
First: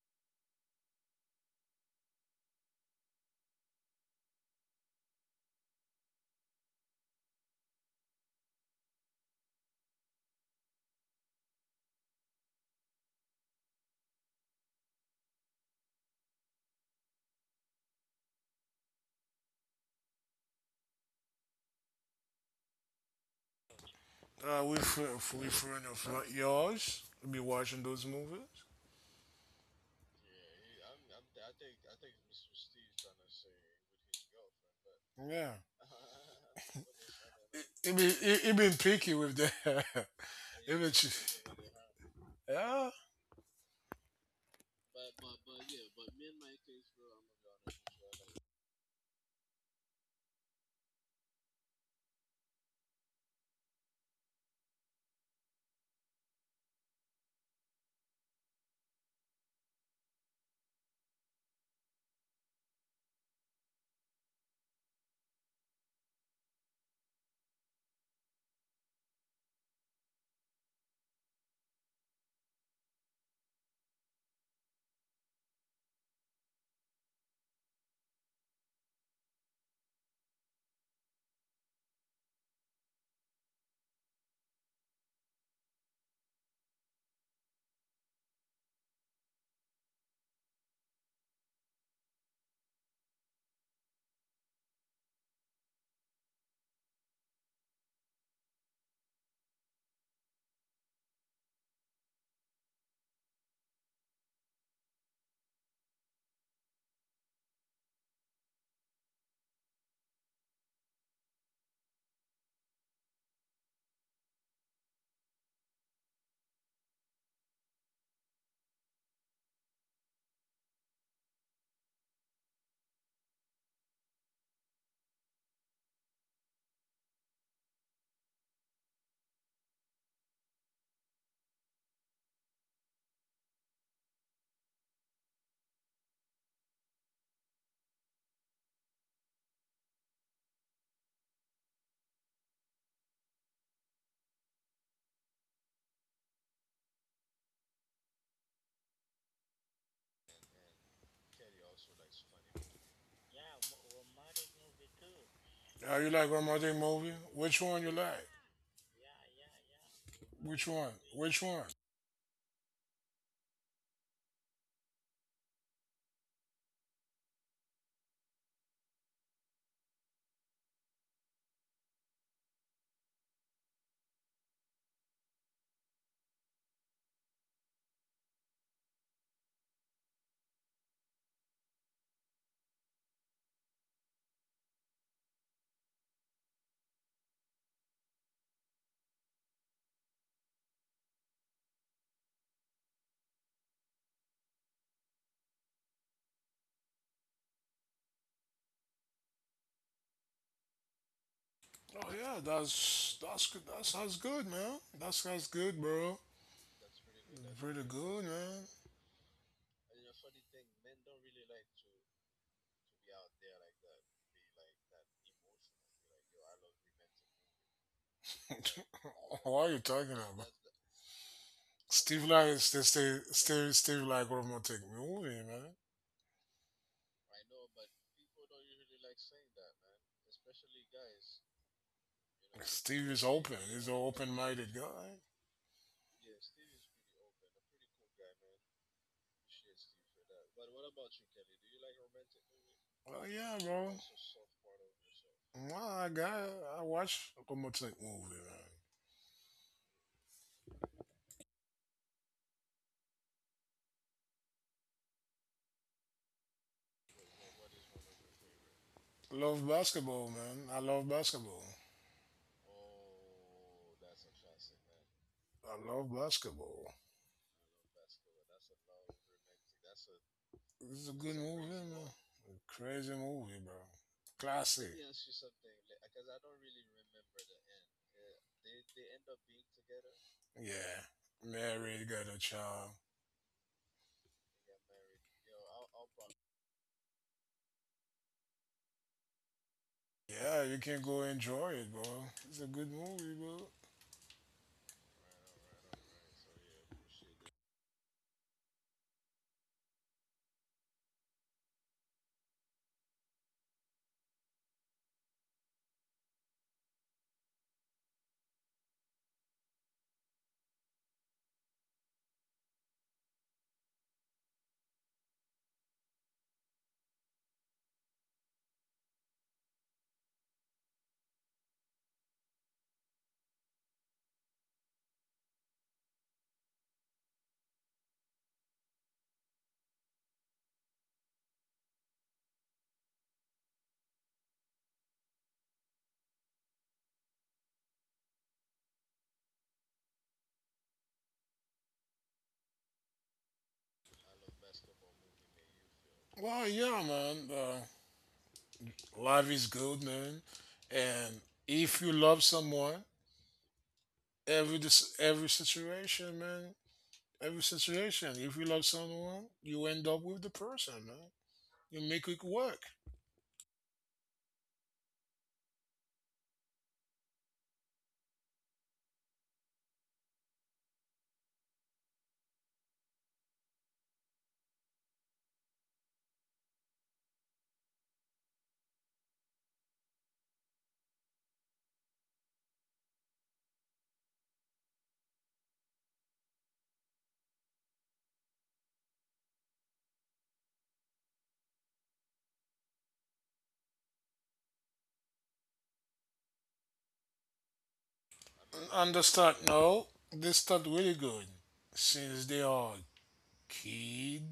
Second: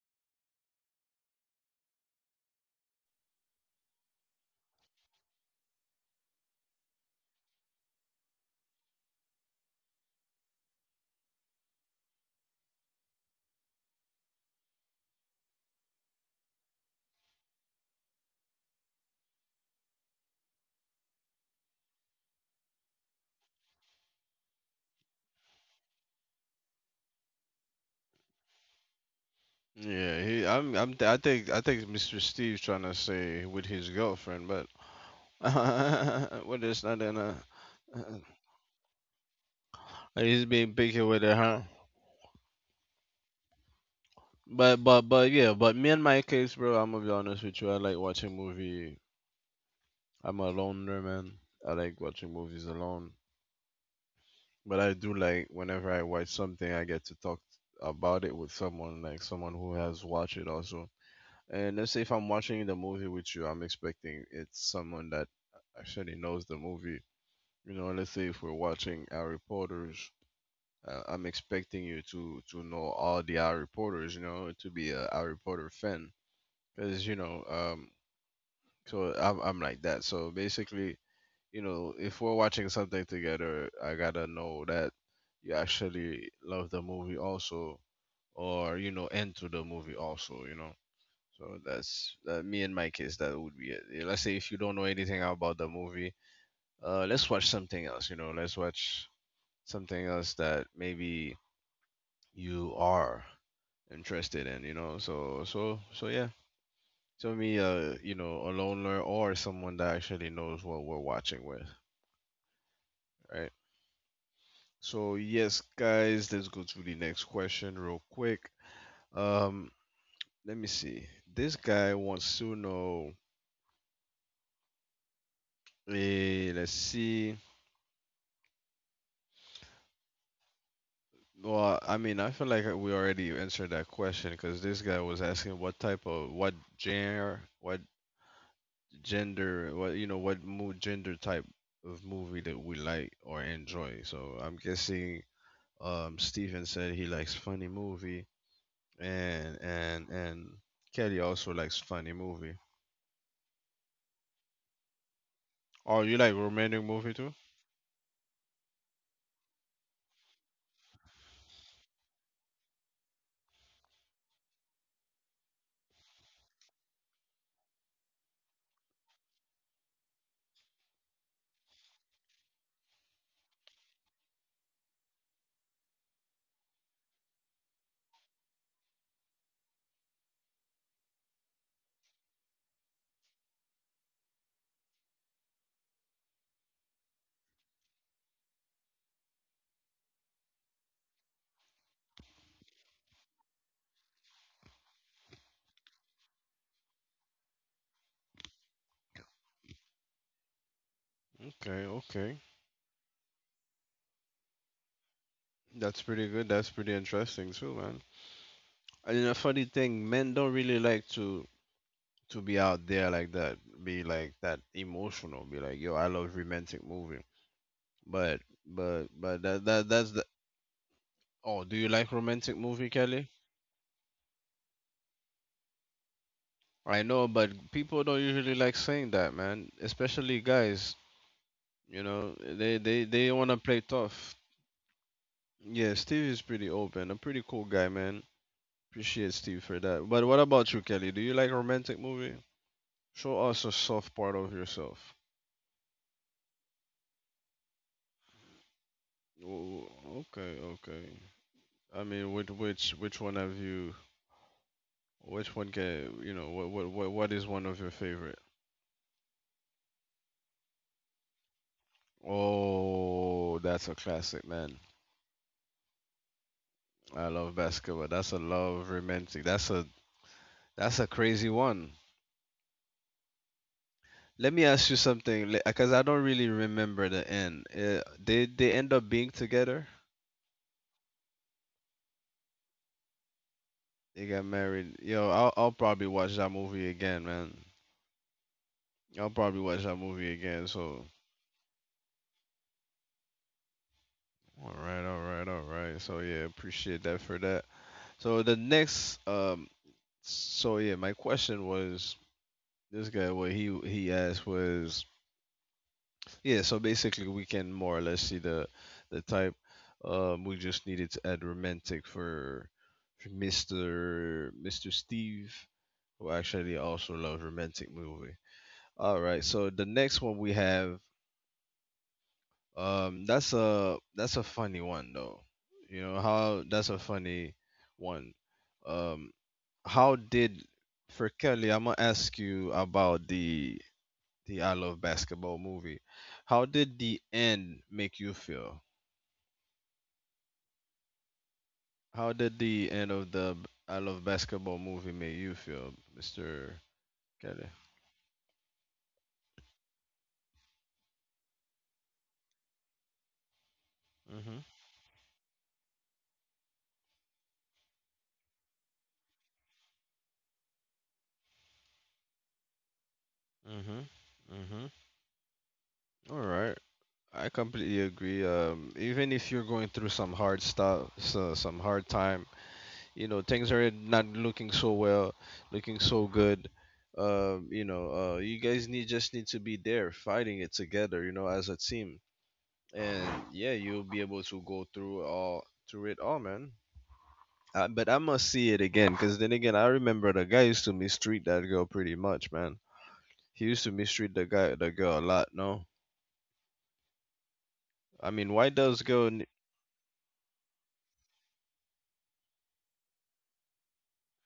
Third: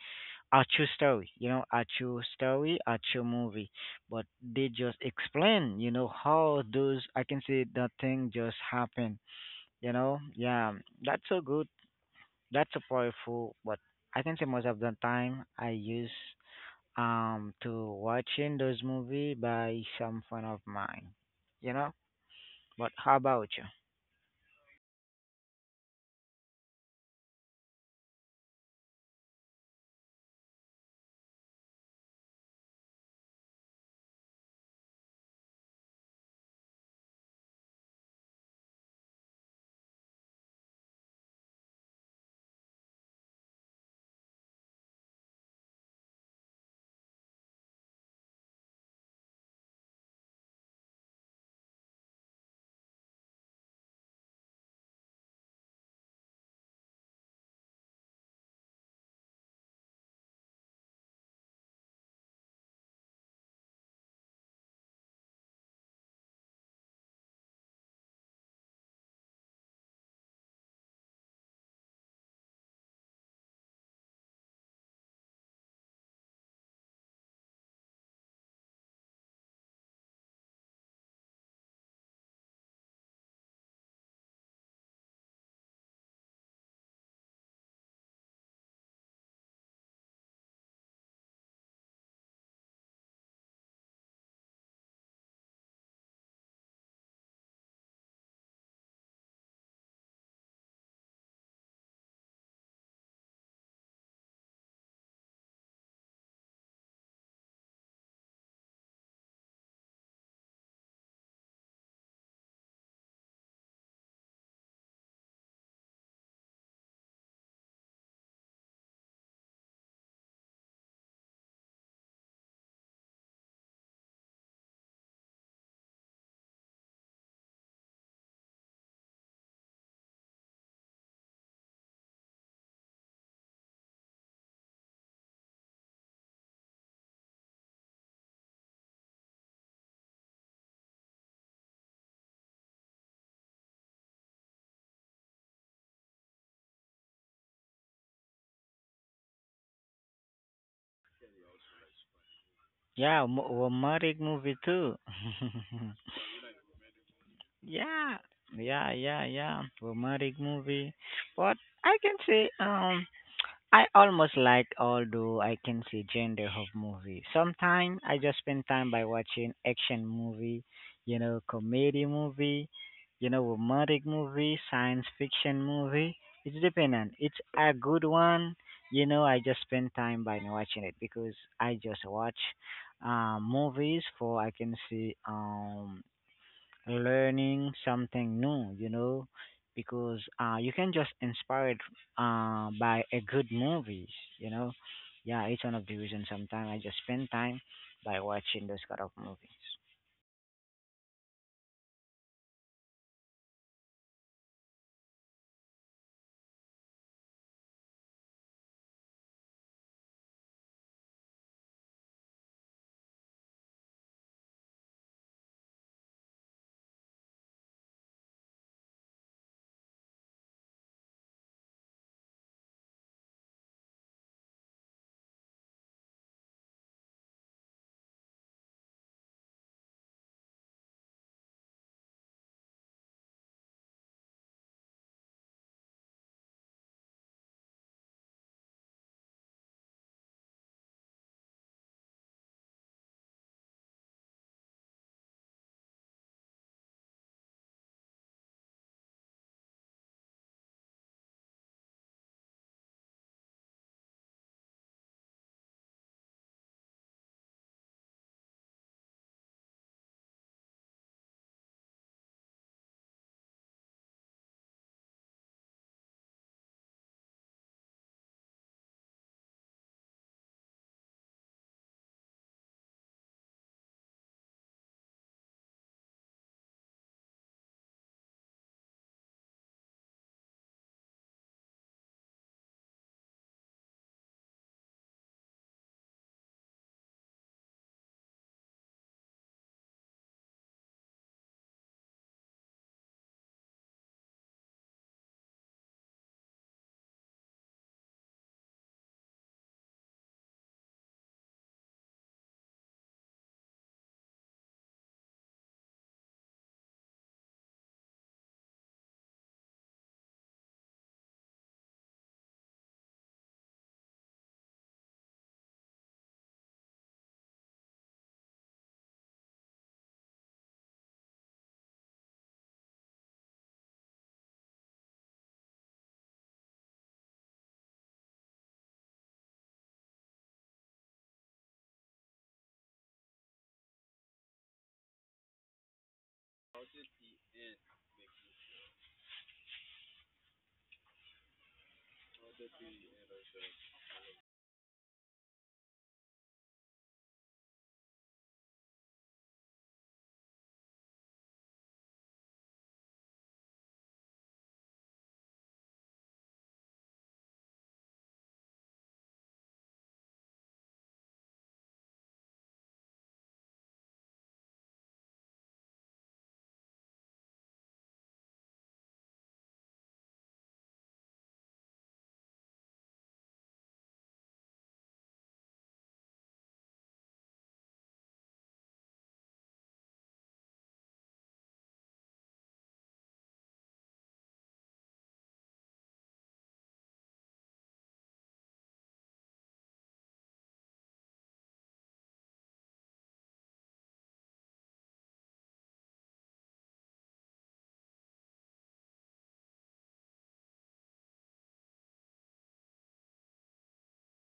a true story. You know, a true story, a true movie. But they just explain. You know how those I can see that thing just happened. You know, yeah, that's so good. That's so powerful. But I can say most of the time I use um to watching those movie by some friend of mine. You know? But how about you? Uh, we friend, we friend of li- yours. We be watching those movies. Yeah, he, I'm I'm I think I think mister Steve's trying to say with his girlfriend, but <laughs> Yeah. well, it's not in a. He, he be uh, he, he been picky with the. He's <laughs> he being been picky with ch- it, huh? yeah. But but but yeah, but me and my case, bro. I'm gonna be honest with you. I like watching movie. I'm a loner, man. I like watching movies alone. But I do like whenever I watch something, I get to talk about it with someone, like someone who has watched it also. And let's say if I'm watching the movie with you, I'm expecting it's someone that actually knows the movie. You know, let's say if we're watching Harry Potter's, uh, I'm expecting you to to know all the Harry Potters. You know, to be a Harry Potter fan, because you know, um, so I'm I'm like that. So basically, you know, if we're watching something together, I gotta know that you actually love the movie also, or you know, into the movie also, you know. So that's that. Me in my case, that would be it. Yeah, let's say if you don't know anything about the movie, uh, let's watch something else. You know, let's watch something else that maybe you are interested in. You know, so so so yeah. So me, uh, you know, a loner or someone that actually knows what we're watching with, right? So yes, guys, let's go to the next question real quick. Um, let me see. This guy wants to know. Eh, let's see. Well, I mean, I feel like we already answered that question because this guy was asking what type of what genre, what gender, what you know, what mo- gender type of movie that we like or enjoy. So I'm guessing, um, Steven said he likes funny movie, and and and Kelly also likes funny movie. Yeah, mo- romantic movie too. Oh, <laughs> you Are like you like one romantic movie too? movie? Which one yeah. you like? Yeah, yeah, yeah. Romantic movie. Which one? But Which I one? can say um I almost like although I can see gender of movie. Sometimes I just spend time by watching action movie, you know, comedy movie, you know, romantic movie, science fiction movie. It's dependent. It's a good one, you know. I just spend time by watching it because I just watch um, movies for I can see um learning something new, you know, because uh, you can just inspired uh, by a good movies, you know. Yeah, it's one of the reasons sometimes I just spend time by watching those kind of movies. Okay, okay. Oh yeah, that's that's good. That's that's good, man. That's that's That's good, pretty good. bro. That's pretty interesting too, man. Pretty good, man. And a funny thing, men don't really like to to be out there like that, be like that emotional, be like, yo, I love romantic movie. But but but that <laughs> that that's What are you the talking about? oh, do you like romantic Steve movie, like stay Kelly? stay Steve Steve like romantic movie, man. I know, but people don't usually like saying that, man. Especially guys, you know, they they they Steve want to is play open. He's an tough. open minded guy. Yeah, Steve is pretty open. A pretty cool guy, man. Appreciate Steve for that. But what about you, Kelly? Do you like romantic movie? Show Oh us a yeah, soft bro. part of yourself. Nah, I got. It. I watch Lokomotiv movie, man. Oh, okay, okay. I mean, which which which one have you? Which one can you know? What what what what is one of your favorite? Love basketball, man. I love basketball. Oh, that's a classic, man. I love basketball. I love basketball. That's a love romantic. That's a that's a It's a good crazy movie, one. man. A crazy movie, bro. Let me ask you Classic. something, because I don't really remember the end. Uh, they they end up being together. Yeah. Married, got a child. They got married. Yo, I'll I'll probably watch that movie again, man. I'll probably watch that movie Yeah, again. you can So, go enjoy it, bro. It's a good movie, bro. all right, all right, all right. So yeah, appreciate that for that. So the next, um, so yeah, my question was this guy. What he he asked was, yeah. So basically, we can more or less see the the type. Um, we just needed to add romantic for, for Mister Mister Steve, who actually also loves romantic movie. All right. So the next one we have, um, that's a that's a funny one though. You know how that's a funny one. Um, how did for Kelly? I'm gonna ask you about the the I Love Basketball movie. How did the end make you feel? How did the end of the b- I Love Basketball movie make you feel, Well, mister yeah, man. Kelly? Uh, life is good, man. And if you love someone, Mhm. every dis- every situation, man. Every situation. If you love someone, you end up with the person, man. You make it work. Mhm. Mhm. All right. I completely agree. Um, even if you're going through some hard stuff, so, some hard time, you know, things are not looking so well, looking so good. Um, you know, uh, you guys need just need to be there, fighting it together, you know, as a team. And yeah, you'll be able to go through all through it all, man. Uh, but I must see it again, because then again, I remember the guy used to mistreat that girl pretty much, man. He used to mistreat the guy, the girl a lot. No, I mean, why And does girl? understand? No, they start really good since they are kid,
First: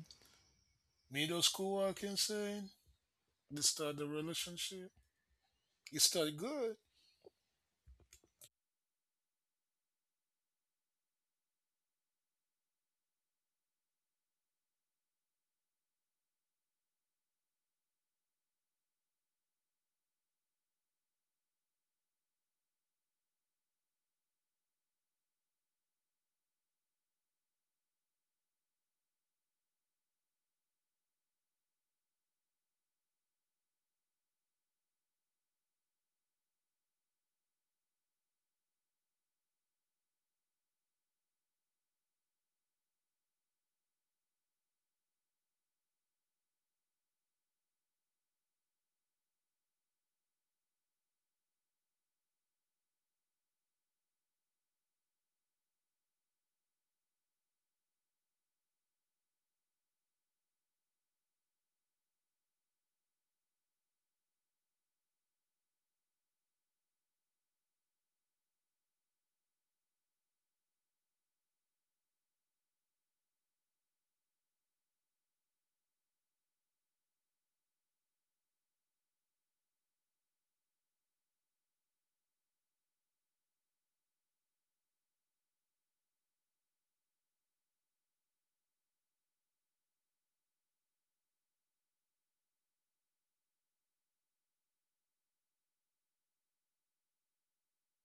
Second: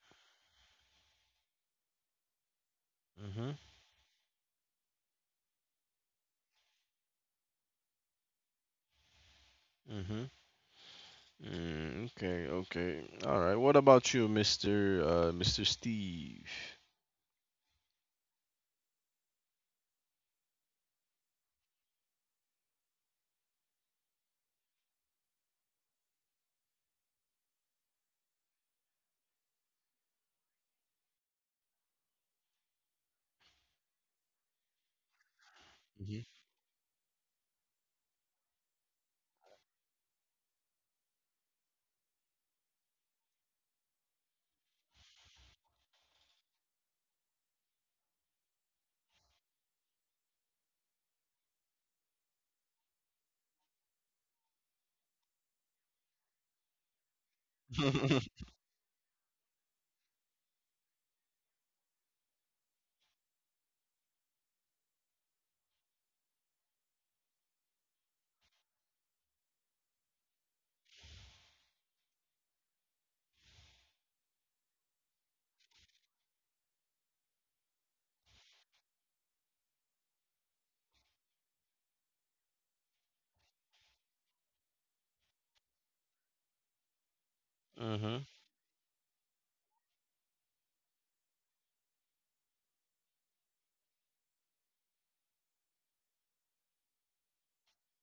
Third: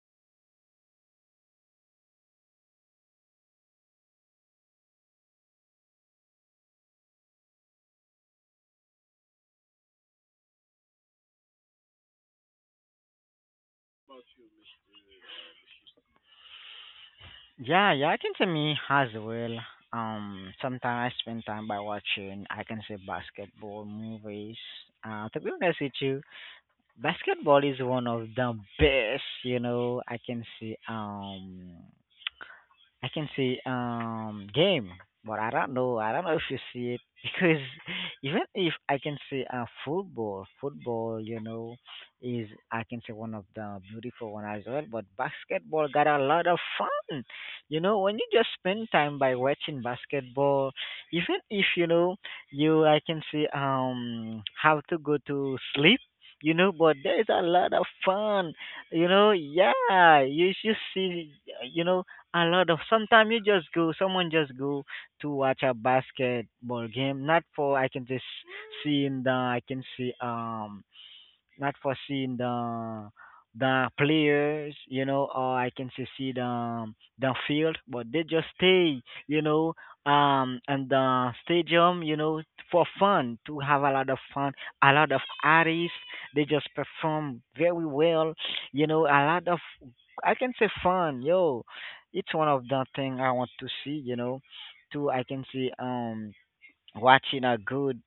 middle school. I can say Mm-hmm. they start the relationship. It start good. Mm-hmm. Mm, okay, okay. All right. What about you, mister uh mister Steve? Yeah, yeah, I can say me as well. Um, sometimes I spend time by watching, I can say basketball movies. Uh, to be honest with you, basketball is one of the best, you know, I can say, um, I can see um game, but I don't know. I Mm-hmm. don't know if you see it <laughs> because even if I can see uh football, football, you know, is I can say one of the beautiful one as well. But basketball got a lot of fun. You know, when you just spend time by watching basketball, even if you know you, I can see um how to go to sleep. You know, but there is a lot of <laughs> fun. You know, yeah, you should see. You know, a lot of sometimes you just go, someone just go to watch a basketball game, not for I can just see in the I can see um not foreseen the the players, you know, or I can say see the the field, but they just stay, you know, um, and the stadium, you know, for fun to have a lot of fun, a lot of artists. They just perform very well, you know, a lot of I can say fun, yo. It's one of the thing I want to see, you know. To I can see um watching a good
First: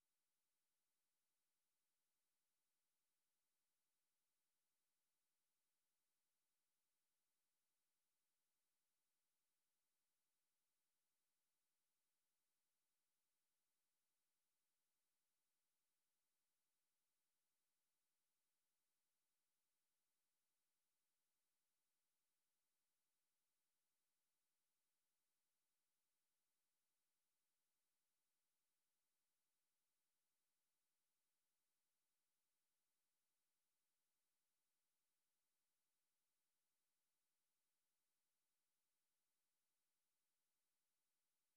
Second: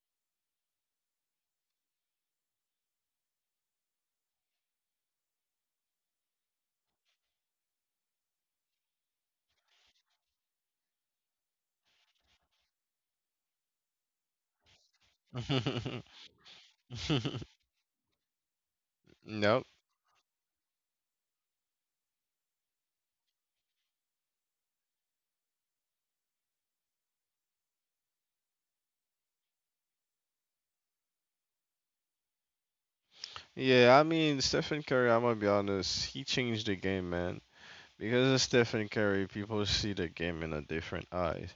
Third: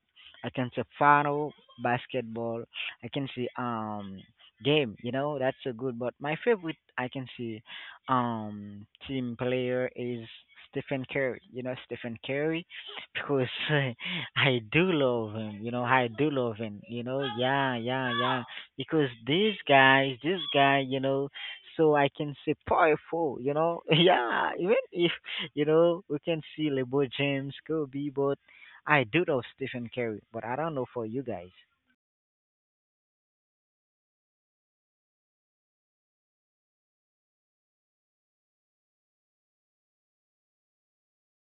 I can say final basketball I can see um game, you know, that's so good, but my favorite I can see um team player is Stephen Curry, you know, Stephen Curry because <laughs> I do love him, you know, Mm-hmm. I do love him, you know, <laughs> yeah, yeah, yeah, because these Nope. guys this guy, you know, so I can say powerful, you know, <laughs> yeah, even if you know, we can see LeBron James, Kobe, but I do know Stephen Curry, but I don't know for you guys. Yeah, I mean Stephen Curry, I'm gonna be honest, he changed the game, man. Because of Stephen Curry, people see the game in a different eye.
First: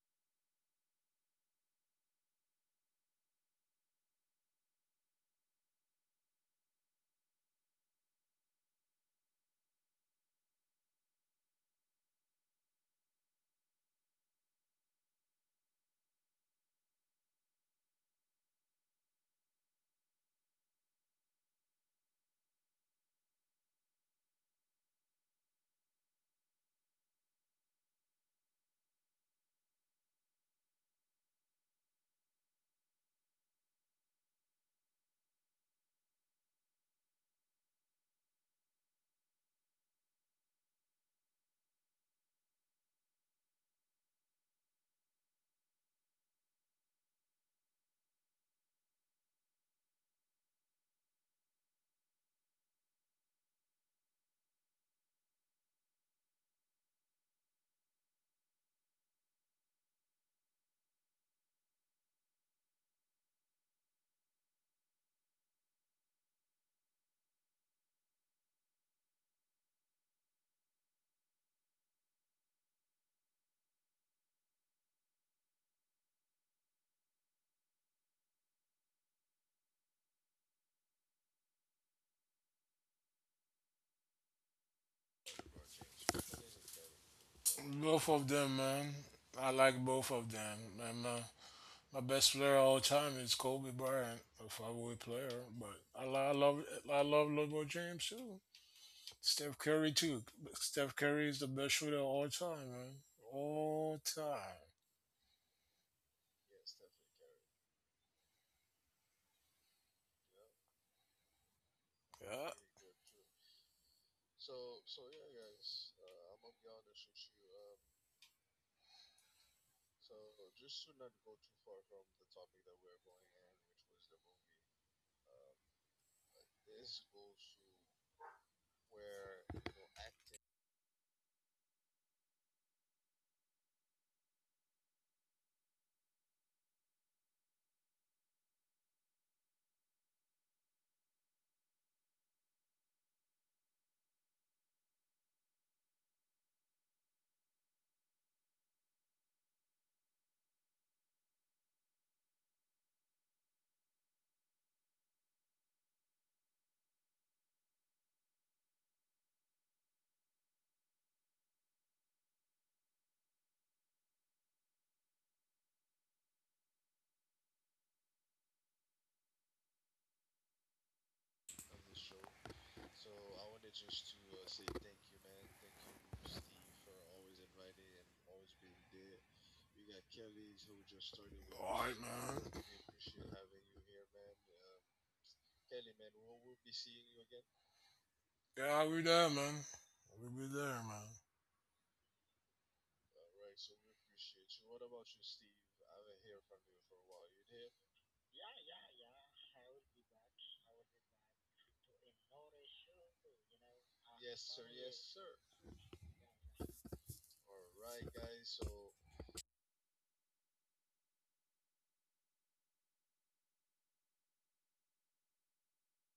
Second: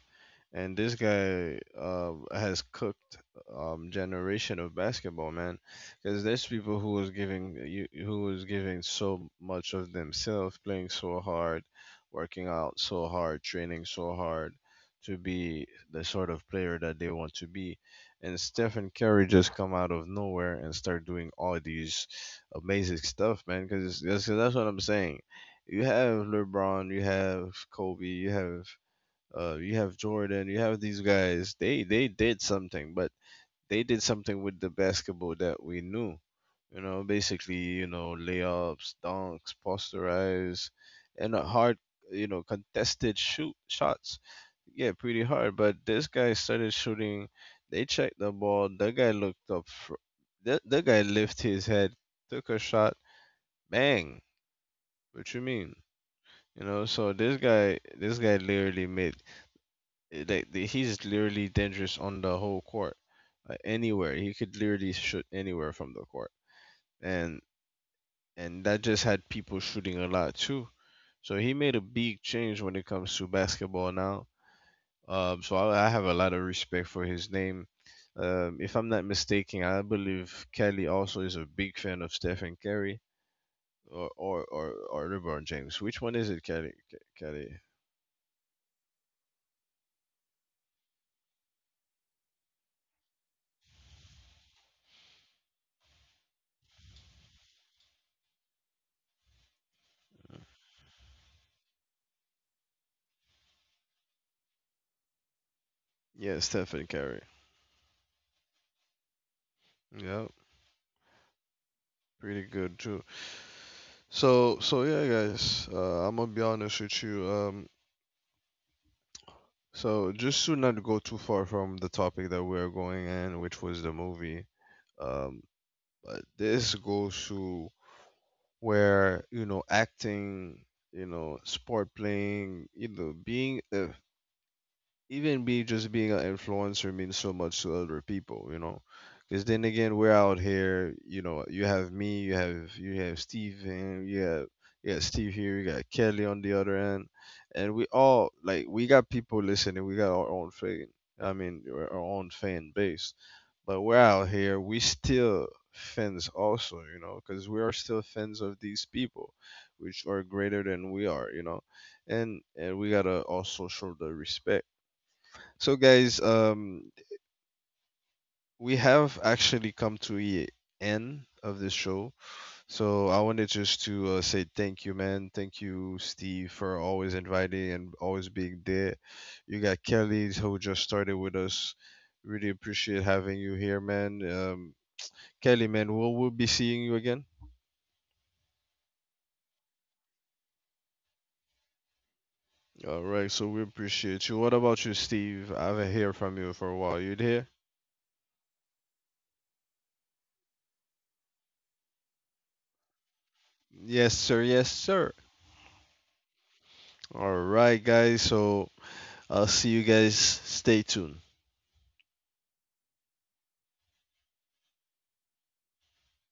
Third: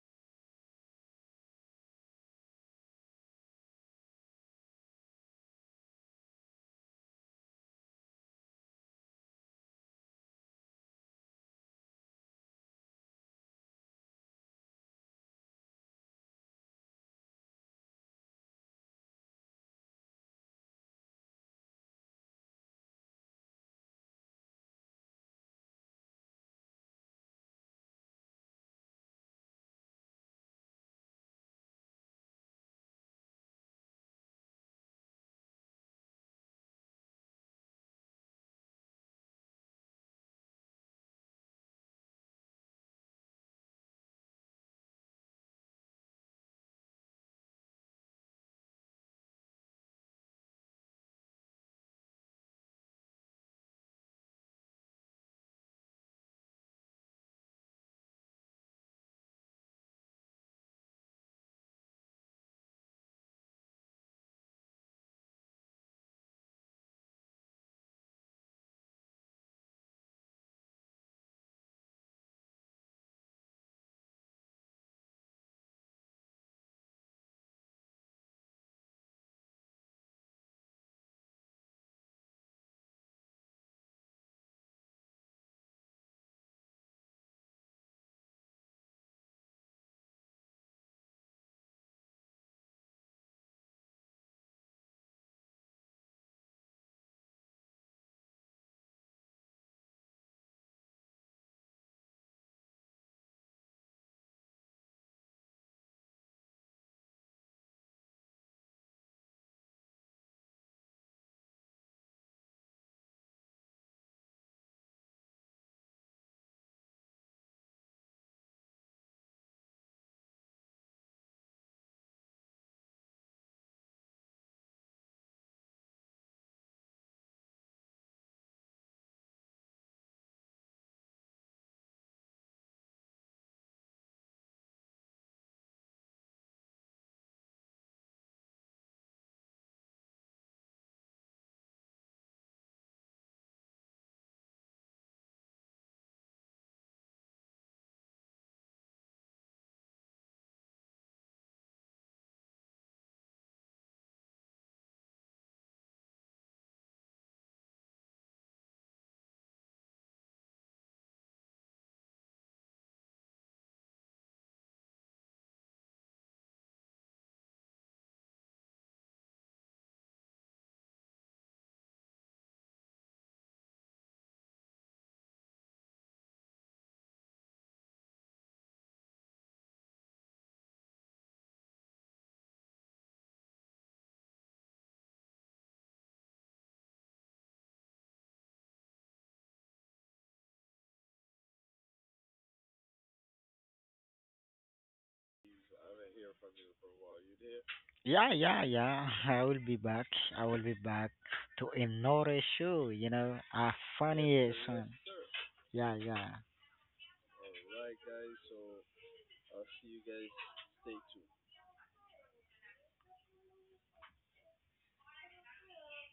And this guy uh, has cooked um, generation of basketball man because there's people who was giving you who was giving so much of themselves, playing so hard, working out so hard, training so hard to be the sort of player that they want to be. And Stephen Curry just come out of nowhere and start doing all these amazing stuff, man. Because that's, 'cause that's what I'm saying. You have LeBron, you have Kobe, you have uh, you have Jordan, you have these guys. They they did something, but they did something with the basketball that we knew. You know, basically, you know, layups, dunks, posterize, and a hard, you know, contested shoot shots. Yeah, pretty hard. But this guy started shooting. They checked the ball. The guy looked up. Fr- the the guy lifted his head, took a shot. Bang! What you mean? You know, so this guy, this guy literally made uh, Like the- he's literally dangerous on the whole court, like anywhere. He could literally shoot anywhere from the court, and and that just had people shooting a lot too. So he made a big change when it comes to basketball now. Um, so I, I have a lot of respect for his name. Um, if I'm not mistaken, I believe Kelly also is a big fan of Stephen Curry or or or, or LeBron James. Which one is it, Kelly? Ke- Kelly? Both of them, man. I like both of them. And my, my best player all time is Kobe Bryant, a five-way player. But I, lo- I love I love LeBron James too. Steph Curry too. Steph Curry is the best shooter of all time, man. All time. Yeah, Stephen Curry. Yep, pretty Yeah. good too. So, so yeah, guys, uh, I'm gonna be honest with you. Um, so just to not go too far from the topic that we are going in, which was the movie, um, but this goes to where, you know, acting, you know, sport playing, you know, being a even be just being an influencer means so much to other people, you know. Because then again, we're out here, you know. You have me, you have you have Steven, you have you got Steve here, you got Kelly on the other end, and we all like we got people listening. We got our own fan, I mean our our own fan base, but we're out here. We still fans also, you know, because we are still fans of these people, which are greater than we are, you know, and and we gotta also show the respect. So, guys, um, we have actually come to the end of this show. So, I wanted just to uh, say thank you, man. Thank you, Steve, for always inviting and always being there. You got Kelly, who just started with us. All right, man. Really appreciate having you here, man. Um, Kelly, man, we'll, we'll be seeing you again. Having Yeah, we there, man. We be there, man. All right, so we appreciate you. What about you, Steve? I haven't heard from you for a while. You there? Yeah, yeah, yeah. I will be back. I will be back to another show, you know. A Yes, sir. funny Yes, one. sir. Yeah, yeah. All right, guys. So I'll see you guys. Stay tuned.